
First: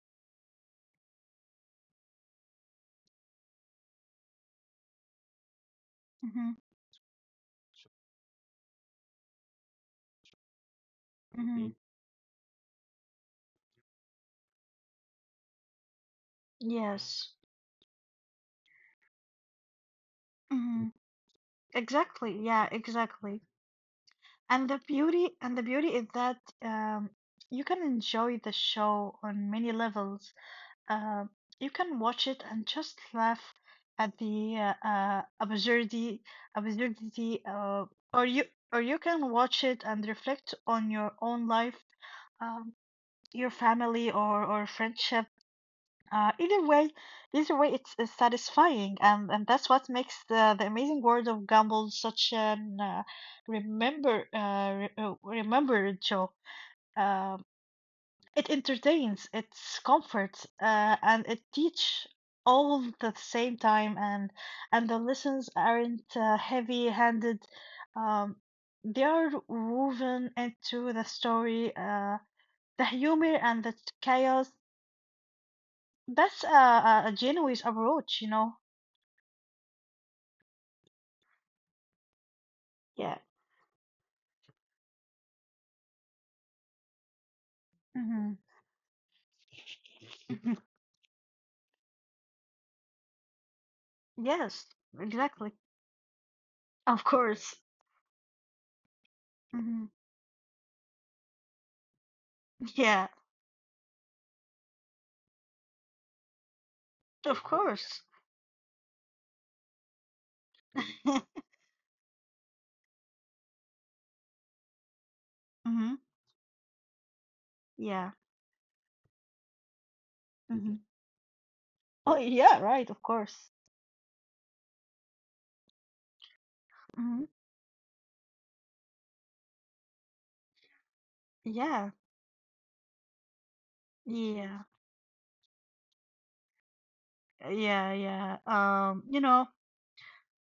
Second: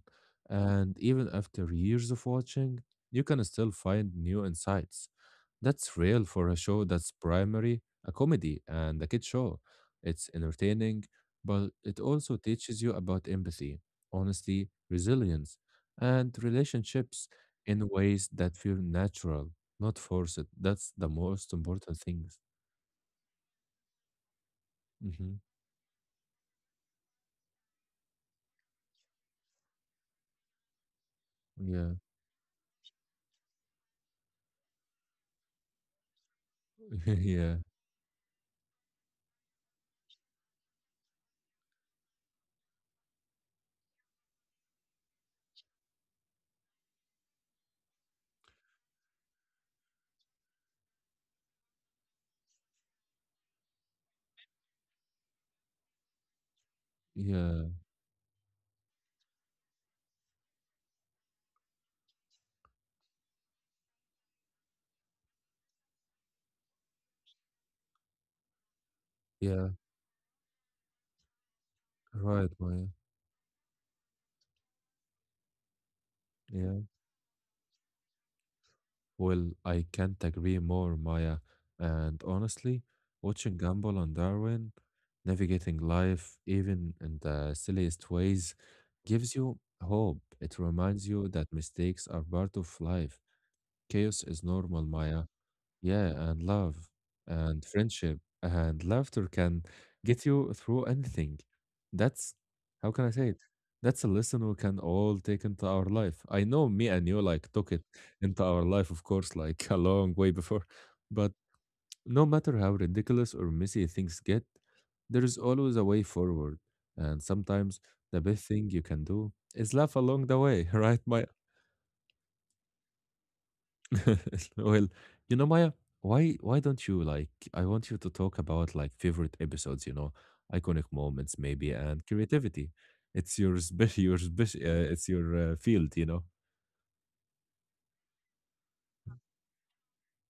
S1: And even after years of watching, you can still find new insights. That's real for a
S2: mm-hmm,
S1: show that's primary a comedy and a kid show. It's entertaining, but
S2: mm-hmm,
S1: it also teaches you about empathy, honesty, resilience, and relationships
S2: Yes.
S1: in ways that feel natural, not forced. That's the
S2: Mhm.
S1: most important things.
S2: Exactly. Yeah, exactly. And the
S1: Hmm.
S2: beauty and the beauty is that um you can enjoy the show on many levels. Um you
S1: Yeah,
S2: can watch it and just laugh at the uh, uh absurdity absurdity
S1: yeah,
S2: uh or you or you can watch it and reflect on your own life, um your family or or friendship. Uh, either way, Either way, it's, uh satisfying, and and that's what makes the the amazing world of Gumball such an uh, remember uh, re uh, remembered show. Um,
S1: yeah,
S2: it entertains, it comforts, uh, and it teach all at the same time, and and the lessons aren't uh, heavy-handed. Um, they are
S1: yeah.
S2: woven into the story, uh,
S1: Right,
S2: the
S1: Maya.
S2: humor and the chaos. That's a,
S1: Yeah.
S2: a a genuine approach, you know.
S1: Well, I can't agree more, Maya. And honestly,
S2: Yeah.
S1: watching Gumball and Darwin navigating life, even in the silliest
S2: hmm
S1: ways, gives you hope.
S2: Mhm.
S1: It reminds you that mistakes are part of life. Chaos is
S2: Yes,
S1: normal, Maya.
S2: exactly.
S1: Yeah, and love
S2: Of course.
S1: and friendship and laughter can
S2: Hmm
S1: get you through anything. That's how
S2: Yeah,
S1: can I say it? That's a lesson we can all take into our life. I know me and you
S2: of
S1: like took it
S2: course.
S1: into our life, of course, like a long way before. But no matter how ridiculous or messy things get, there is always a
S2: hmm
S1: way forward. And sometimes
S2: Yeah.
S1: the best thing you can do is laugh along the way,
S2: hmm
S1: right, Maya?
S2: Oh, yeah, right, of course.
S1: Well, you know, Maya, why why don't you
S2: Hmm
S1: like I want you to talk about like favorite episodes, you know, iconic moments maybe
S2: Yeah,
S1: and creativity. It's your spe- your
S2: yeah,
S1: spe- uh, it's your uh, field, you know.
S2: yeah, yeah. Um, you know,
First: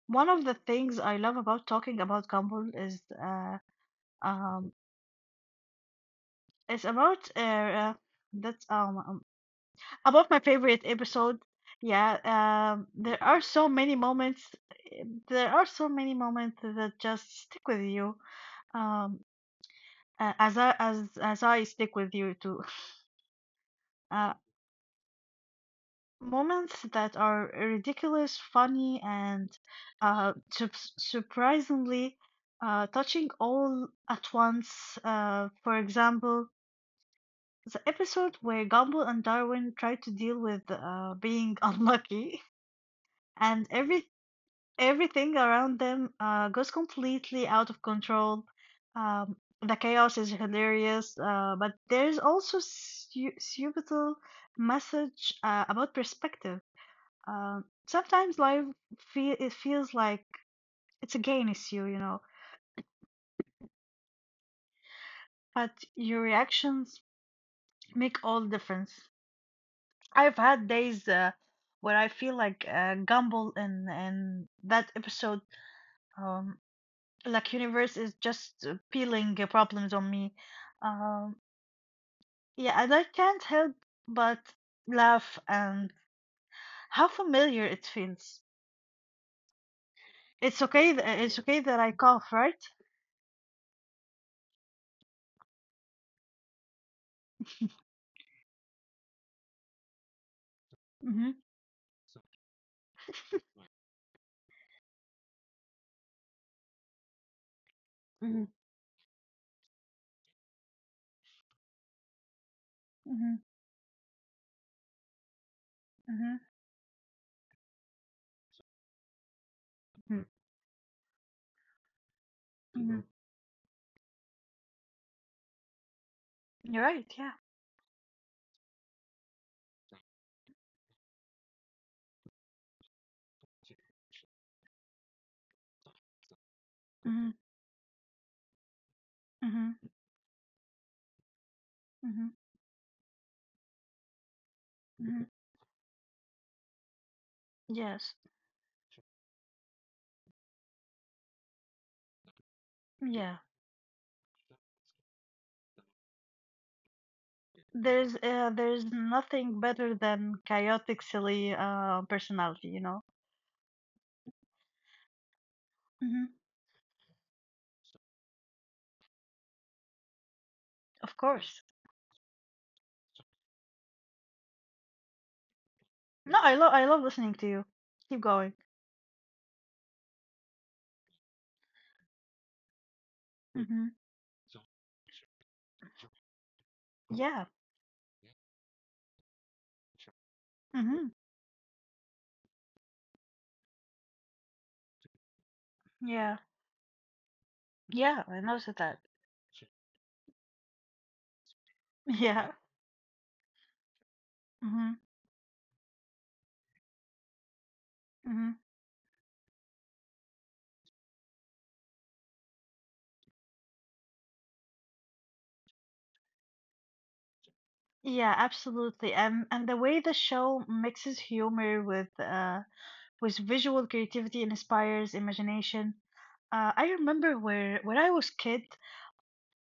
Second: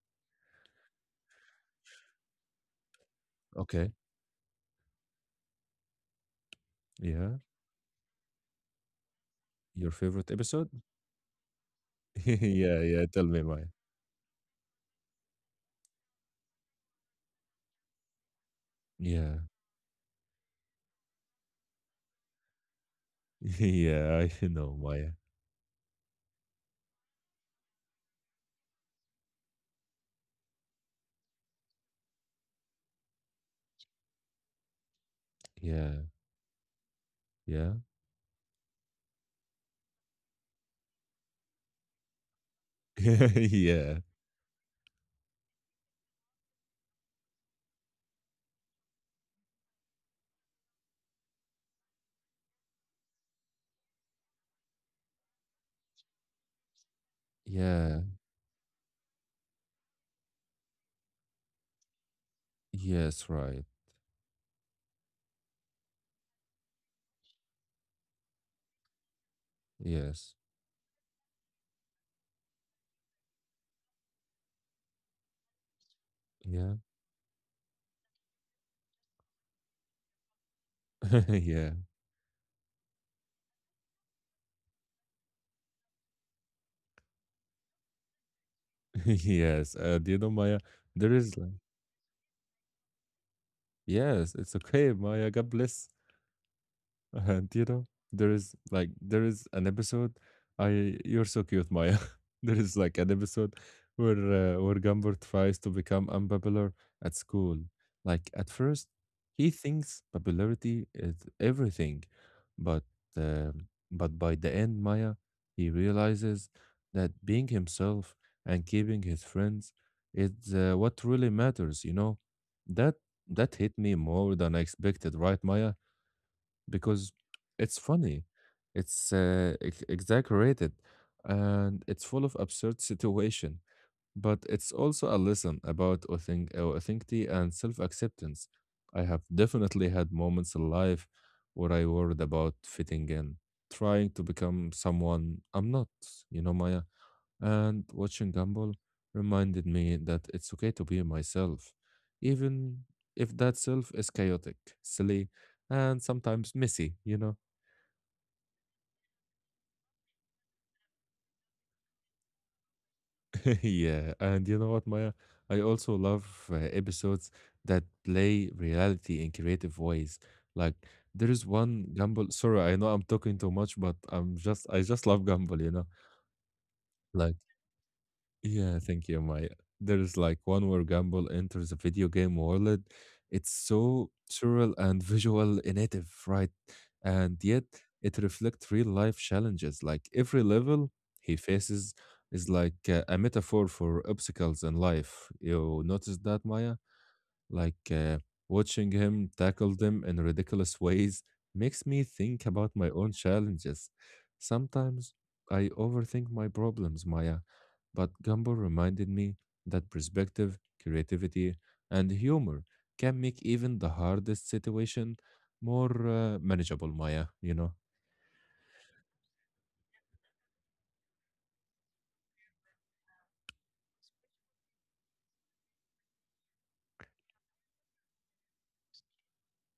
S2: one of the things I love about talking about Gumball is uh
S1: Okay.
S2: um it's about
S1: Yeah.
S2: uh that um
S1: Your favorite
S2: about my
S1: episode?
S2: favorite episode, yeah, um,
S1: Yeah, yeah,
S2: there
S1: tell me,
S2: are so
S1: Maya.
S2: many moments. There are so many moments that just stick with you. Um,
S1: Yeah.
S2: a- as I as as I stick with you too.
S1: Yeah,
S2: Uh,
S1: I know, Maya.
S2: Moments that are ridiculous, funny, and uh, sup surprisingly uh, touching all at once. Uh, for
S1: Yeah.
S2: example,
S1: Yeah.
S2: the episode where Gumball and Darwin try to deal with uh, being unlucky and
S1: Yeah.
S2: every everything around them uh, goes completely out of control. Um, the chaos is hilarious, uh, but there's also su- subtle message uh, about perspective. Uh,
S1: Yeah.
S2: Sometimes life feel it feels like it's against you, you know,
S1: Yes, right.
S2: but your reactions make all the difference.
S1: Yes.
S2: I've had days uh, where I feel like uh, Gumball in in that episode. Um,
S1: Yeah.
S2: like universe is just uh, peeling uh, problems on me. Um,
S1: Yeah.
S2: yeah, and I can't help but laugh and how familiar it feels.
S1: Yes. Uh, do you know, Maya,
S2: It's okay. Th-
S1: there is
S2: it's Yeah.
S1: like
S2: okay that I cough, right?
S1: yes, it's okay, Maya. God bless. Uh, do you know, there is like there is an episode. I you're
S2: Mhm.
S1: so cute, Maya. There is like an episode where uh, where Gumball tries to become unpopular at school. Like
S2: Mm.
S1: at first, he thinks popularity is everything, but
S2: Mhm.
S1: uh, but by the end, Maya, he
S2: Mhm. Mhm.
S1: realizes that being himself and keeping his friends
S2: hmm
S1: is uh, what really matters. You know,
S2: Mm-hmm.
S1: that
S2: Mhm.
S1: that hit me more than I expected, right, Maya?
S2: You're right.
S1: Because
S2: Yeah.
S1: it's funny, it's uh, ex- exaggerated, and it's full of absurd situation. But it's also a lesson about authen- uh, authenticity
S2: Mhm.
S1: and self-acceptance. I have
S2: Mhm.
S1: definitely had moments in life where I worried
S2: Mhm.
S1: about fitting in, trying to become
S2: Mhm.
S1: someone I'm not. You know, Maya, and
S2: Yes.
S1: watching Gumball reminded me that it's okay to be myself, even if
S2: Yeah.
S1: that self is chaotic, silly, and sometimes messy, you know?
S2: There's uh, there's nothing better than chaotic, silly uh, personality. You know.
S1: Yeah, and you know what, Maya? I also love
S2: Mhm.
S1: uh, episodes that play reality in creative ways. Like,
S2: Of
S1: there is
S2: course.
S1: one Gumball. Sorry, I know I'm talking too much, but I'm just, I just love Gumball, you know?
S2: No, I love I love
S1: Like,
S2: listening to you. Keep going.
S1: yeah, thank you, Maya. There's like one where Gumball enters a video game world. It's
S2: Mm-hmm.
S1: so surreal and visual innovative, right? And
S2: Yeah.
S1: yet it reflects real life challenges. Like every level
S2: Mhm.
S1: he faces is like uh, a metaphor for obstacles in life. You notice that,
S2: Yeah.
S1: Maya? Like uh,
S2: Yeah, I noticed
S1: watching
S2: that.
S1: him tackle them in ridiculous ways makes me think
S2: Yeah.
S1: about my own challenges.
S2: Mhm.
S1: Sometimes I overthink my problems, Maya, but Gumball
S2: Mhm.
S1: reminded me that perspective, creativity, and humor can make even the hardest situation more uh, manageable, Maya, you know?
S2: Yeah, absolutely. And and the way the show mixes humor with uh with visual creativity and inspires imagination. Uh, I remember where when I was kid,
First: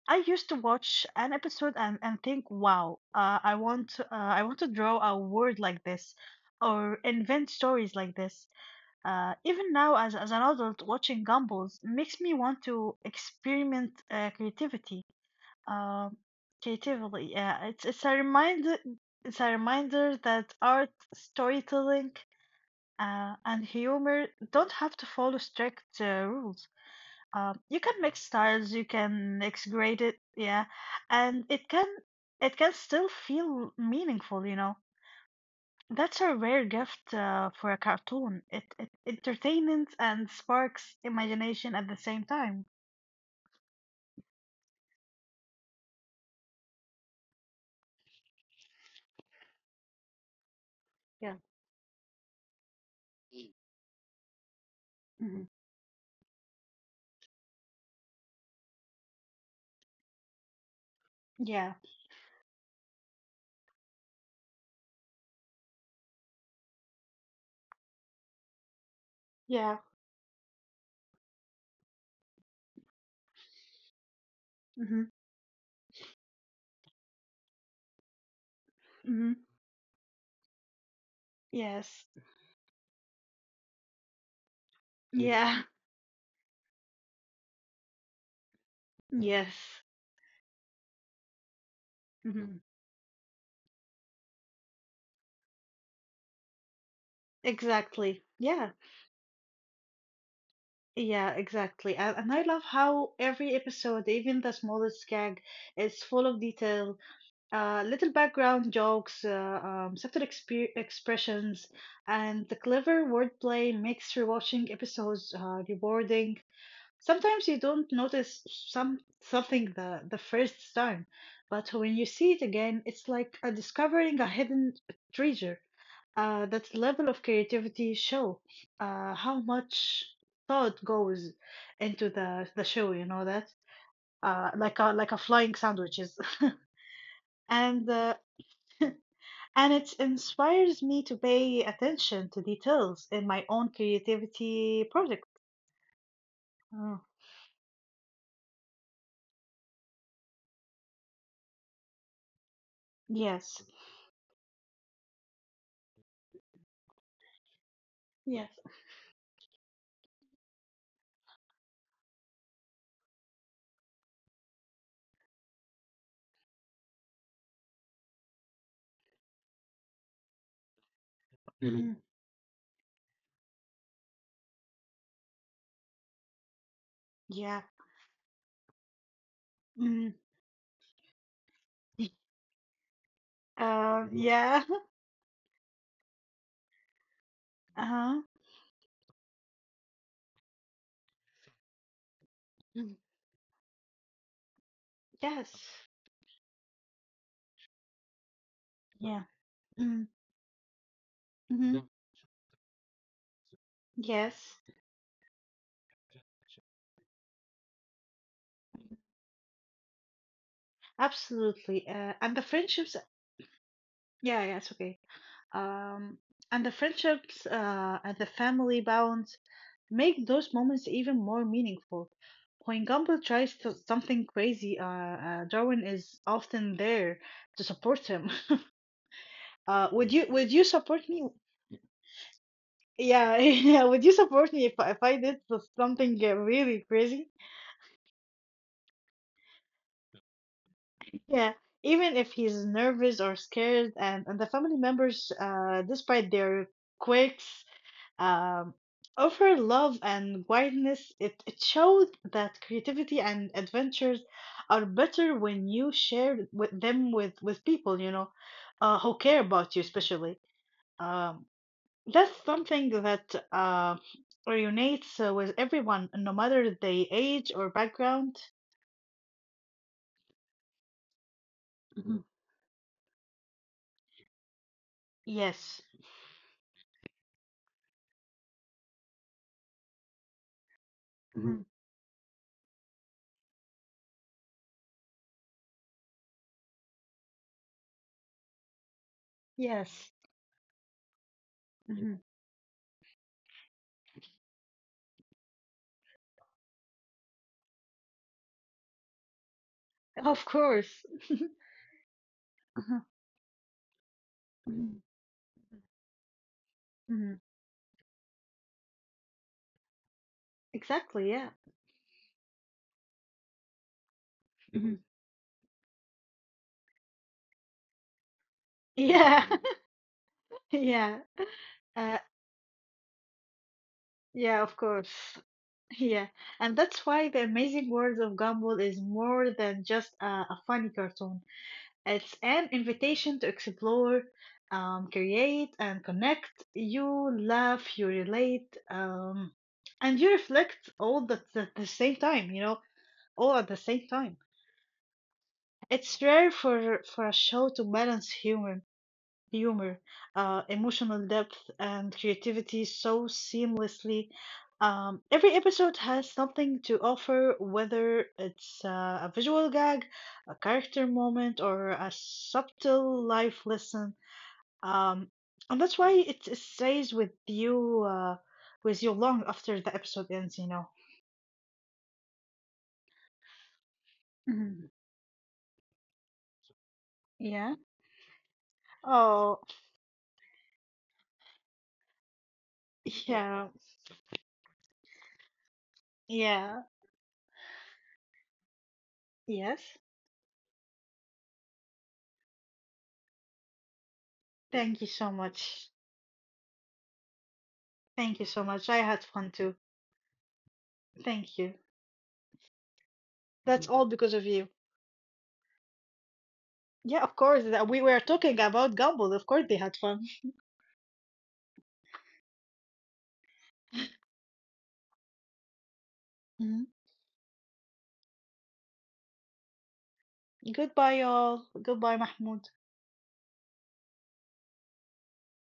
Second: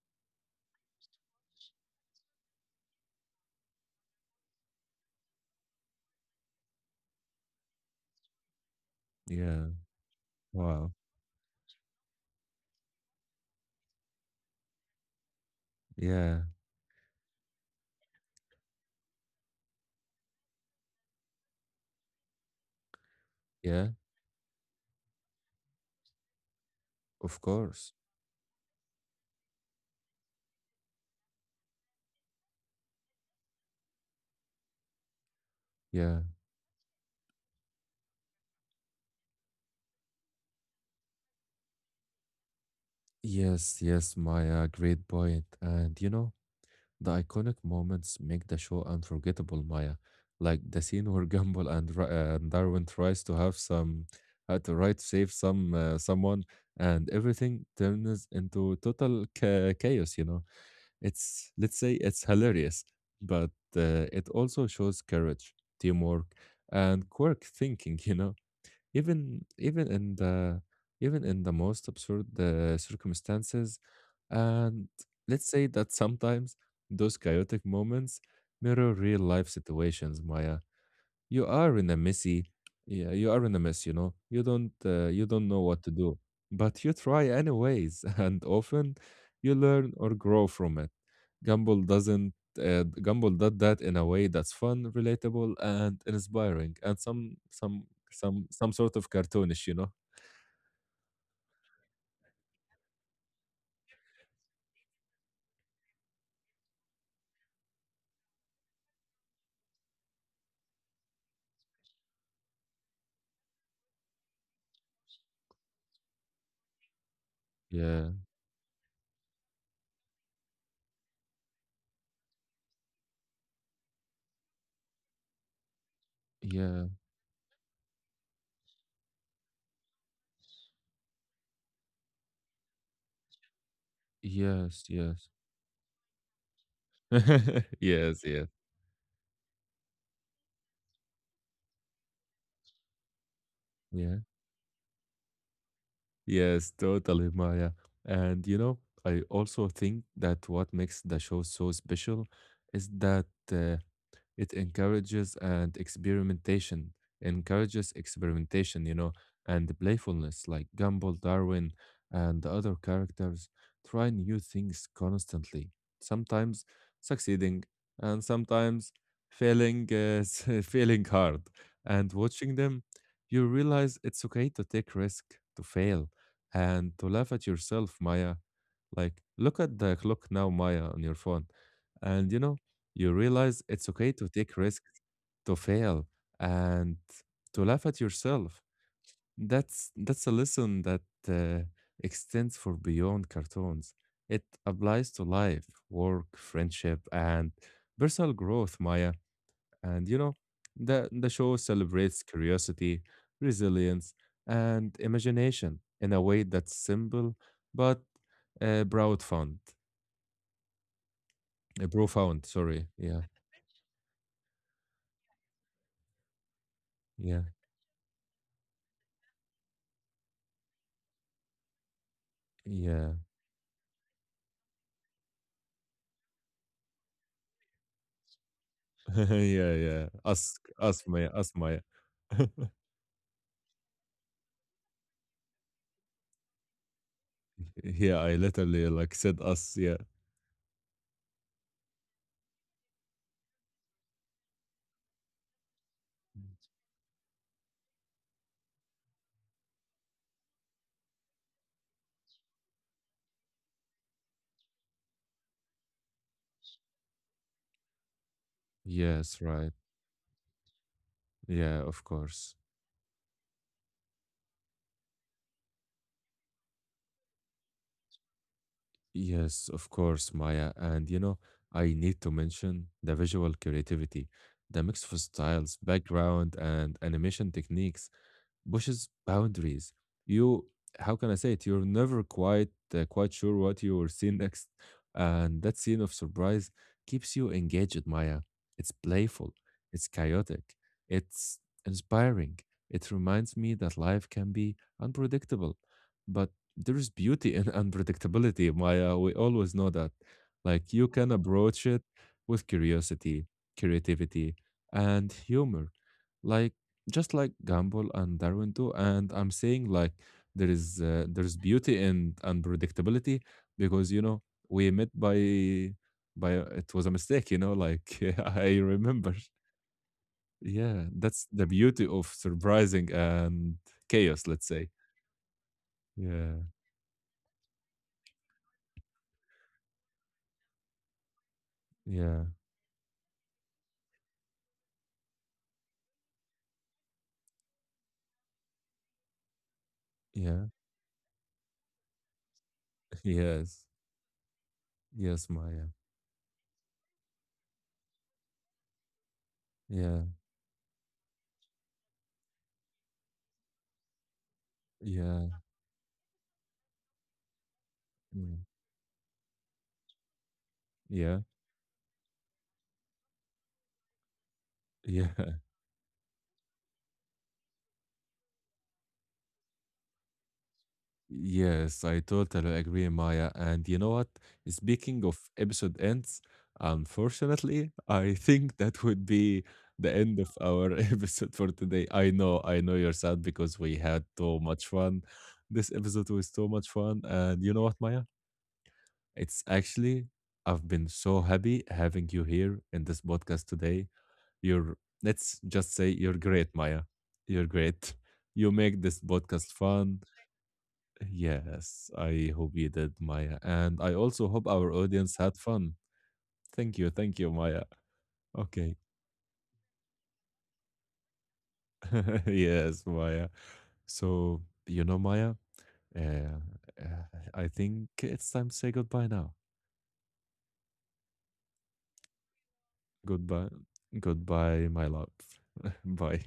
S2: I used to watch an episode and, and think, wow, uh, I want to, uh, I want to draw a word like this or invent stories like this. Uh,
S1: Yeah.
S2: even now, as, as an adult,
S1: Wow.
S2: watching Gumbals makes me want to experiment uh, creativity. Um
S1: Yeah.
S2: creatively, yeah. It's it's a reminder. It's a reminder that art, storytelling, uh, and
S1: Yeah.
S2: humor don't have to follow strict uh, rules.
S1: Of
S2: Um, you can
S1: course.
S2: mix styles. You can mix grade it, yeah, and it can it can still feel meaningful. You know. That's
S1: Yeah.
S2: a rare gift uh, for a cartoon. It, it entertains and sparks imagination at the same time.
S1: Yes, yes, Maya, great point. And you know, the iconic moments make the show unforgettable, Maya. Like the scene where
S2: Yeah.
S1: Gumball and, Ra- uh, and Darwin tries to have some, uh, to right save
S2: hmm
S1: some uh, someone, and everything turns into total cha- chaos. You know, it's
S2: Yeah,
S1: let's say it's hilarious, but uh, it also shows courage, teamwork, and quirk thinking. You know, even
S2: yeah.
S1: even in the even in the most absurd uh, circumstances, and
S2: hmm
S1: let's say that sometimes those chaotic moments mirror real
S2: hmm
S1: life situations, Maya. You are in a
S2: Yes.
S1: messy, yeah, you are in a mess, you know, you don't uh, you don't know
S2: Yeah.
S1: what to do, but you try anyways, and often
S2: Yes.
S1: you learn or grow from it. Gumball doesn't,
S2: hmm
S1: uh, Gumball did that in a way that's fun, relatable, and inspiring, and some some
S2: Exactly.
S1: some some
S2: Yeah.
S1: sort of cartoonish, you know.
S2: Yeah, exactly. And, and I love how every episode, even the smallest gag, is full of detail, Uh, little background jokes, uh, um, subtle expe- expressions, and the clever wordplay makes rewatching episodes uh, rewarding. Sometimes you don't
S1: Yeah,
S2: notice some something the, the first time, but when you see it again, it's like uh, discovering a hidden treasure. Uh, that
S1: yeah,
S2: level of creativity show uh, how much thought goes into the the show. You know that uh, like
S1: yes,
S2: a like a
S1: yes.
S2: flying sandwiches. And uh,
S1: Yes, yes, yes,
S2: And it inspires me to pay attention to details in my own
S1: yeah.
S2: creativity project.
S1: Yes,
S2: Mm,
S1: totally, Maya. And you know, I also think that what makes the show so special is that
S2: Yes.
S1: uh, it encourages and experimentation, encourages
S2: Yes.
S1: experimentation, you know, and the playfulness like Gumball, Darwin, and the other characters try new things constantly, sometimes succeeding and sometimes failing, uh, s- failing hard.
S2: Mm,
S1: And watching them, you realize it's okay to take risk, to fail, and to laugh at
S2: Yeah.
S1: yourself, Maya. Like, look at the
S2: Mm.
S1: clock now, Maya, on your phone. And you know, you realize it's
S2: Uh,
S1: okay to take
S2: yeah.
S1: risks, to fail, and to laugh at
S2: Uh-huh.
S1: yourself. That's that's a lesson that uh, extends for
S2: Mm,
S1: beyond cartoons. It applies to life,
S2: Yes.
S1: work, friendship, and personal growth, Maya.
S2: Yeah.
S1: And
S2: Mm.
S1: you know, the the show
S2: hmm
S1: celebrates curiosity, resilience,
S2: Yes.
S1: and imagination in a way that's simple but uh, profound. Uh,
S2: Absolutely. Uh, and the
S1: profound, sorry.
S2: friendships.
S1: Yeah,
S2: Yeah. Yeah. It's Okay. Um, and the
S1: yeah,
S2: friendships uh, and the family bonds make those moments even more meaningful. When
S1: yeah.
S2: Gumball tries to, something crazy, uh, uh, Darwin is often there to support him.
S1: Yeah,
S2: Uh,
S1: yeah.
S2: would you would
S1: Us,
S2: you
S1: us,
S2: support me?
S1: Maya, us, Maya.
S2: Yeah, yeah. Would you support me if I- if I did s- something uh, really crazy?
S1: Yeah, I literally like said us. Yeah.
S2: Yeah, even if he's nervous or scared, and and the family members, uh, despite their quirks, um, offer love and wildness. It, it shows that creativity and adventures are better when you share with them with, with people, you know, uh, who
S1: Yes,
S2: care
S1: right.
S2: about you, especially. Um,
S1: Yeah, of
S2: that's
S1: course.
S2: something that uh, resonates uh, with everyone, no matter the age or background.
S1: Yes, of course, Maya. And you know, I
S2: Mhm,
S1: need to mention the visual creativity, the mix of styles,
S2: Yes.
S1: background, and animation techniques. Pushes boundaries. You, how can I
S2: mhm,
S1: say it?
S2: Mhm.
S1: You're never quite uh, quite sure what you will see next, and that scene of surprise keeps you engaged, Maya. It's playful, it's
S2: Yes.
S1: chaotic, it's
S2: mhm,
S1: inspiring. It reminds me that life can be unpredictable, but there is beauty in unpredictability, Maya. We always know that.
S2: Of
S1: Like you
S2: course.
S1: can approach it with
S2: Mhm,
S1: curiosity, creativity,
S2: Mhm.
S1: and humor. Like just
S2: Mhm.
S1: like Gamble and Darwin do. And I'm saying like there is uh,
S2: Exactly. Yeah.
S1: there's beauty in unpredictability because you know we
S2: mhm.
S1: met by by it was a mistake. You know, like I remember.
S2: Yeah.
S1: Yeah,
S2: Yeah.
S1: that's the beauty
S2: Uh,
S1: of surprising and chaos.
S2: yeah,
S1: Let's
S2: of
S1: say.
S2: course. Yeah,
S1: Yeah,
S2: and that's why The Amazing World of Gumball is more than just a, a funny cartoon. It's
S1: yeah,
S2: an invitation to explore, um, create, and connect. You laugh, you relate, um, and you
S1: yeah.
S2: reflect all the, at the same time, you know, all at the
S1: Yes,
S2: same time.
S1: yes, Maya.
S2: It's rare for, for a show to balance humor, humor,
S1: Yeah,
S2: uh, emotional depth, and creativity so seamlessly. Um, every
S1: yeah,
S2: episode has something to offer, whether it's uh, a visual gag, a character
S1: yeah,
S2: moment, or a subtle life lesson.
S1: yeah,
S2: Um,
S1: yeah.
S2: and that's why it, it stays with you, uh, with you long after the episode ends. You know.
S1: Yes, I totally agree, Maya. And you know what?
S2: Mhm.
S1: Speaking of episode ends, unfortunately,
S2: Yeah.
S1: I think that would be
S2: Oh,
S1: the end of our episode for today. I know, I know you're sad because we
S2: yeah,
S1: had so much fun. This episode was so much fun.
S2: yeah,
S1: And you know what, Maya? It's actually,
S2: yes.
S1: I've been so happy having you here in this podcast today. You're, let's
S2: Thank you
S1: just
S2: so
S1: say, you're
S2: much.
S1: great, Maya. You're great. You make
S2: Thank
S1: this
S2: you so much.
S1: podcast
S2: I had
S1: fun.
S2: fun too.
S1: Yes,
S2: Thank you.
S1: I hope you did, Maya. And I also
S2: That's
S1: hope
S2: all
S1: our
S2: because of
S1: audience
S2: you.
S1: had fun. Thank you. Thank you, Maya.
S2: Yeah, of course. That
S1: Okay.
S2: we were talking about Gumball. Of course, they had fun.
S1: Yes, Maya. So, you know, Maya, uh, uh, I
S2: Mhm.
S1: think it's time to say goodbye now.
S2: Goodbye, y'all. Goodbye, Mahmoud.
S1: Goodbye. Goodbye, my love. Bye.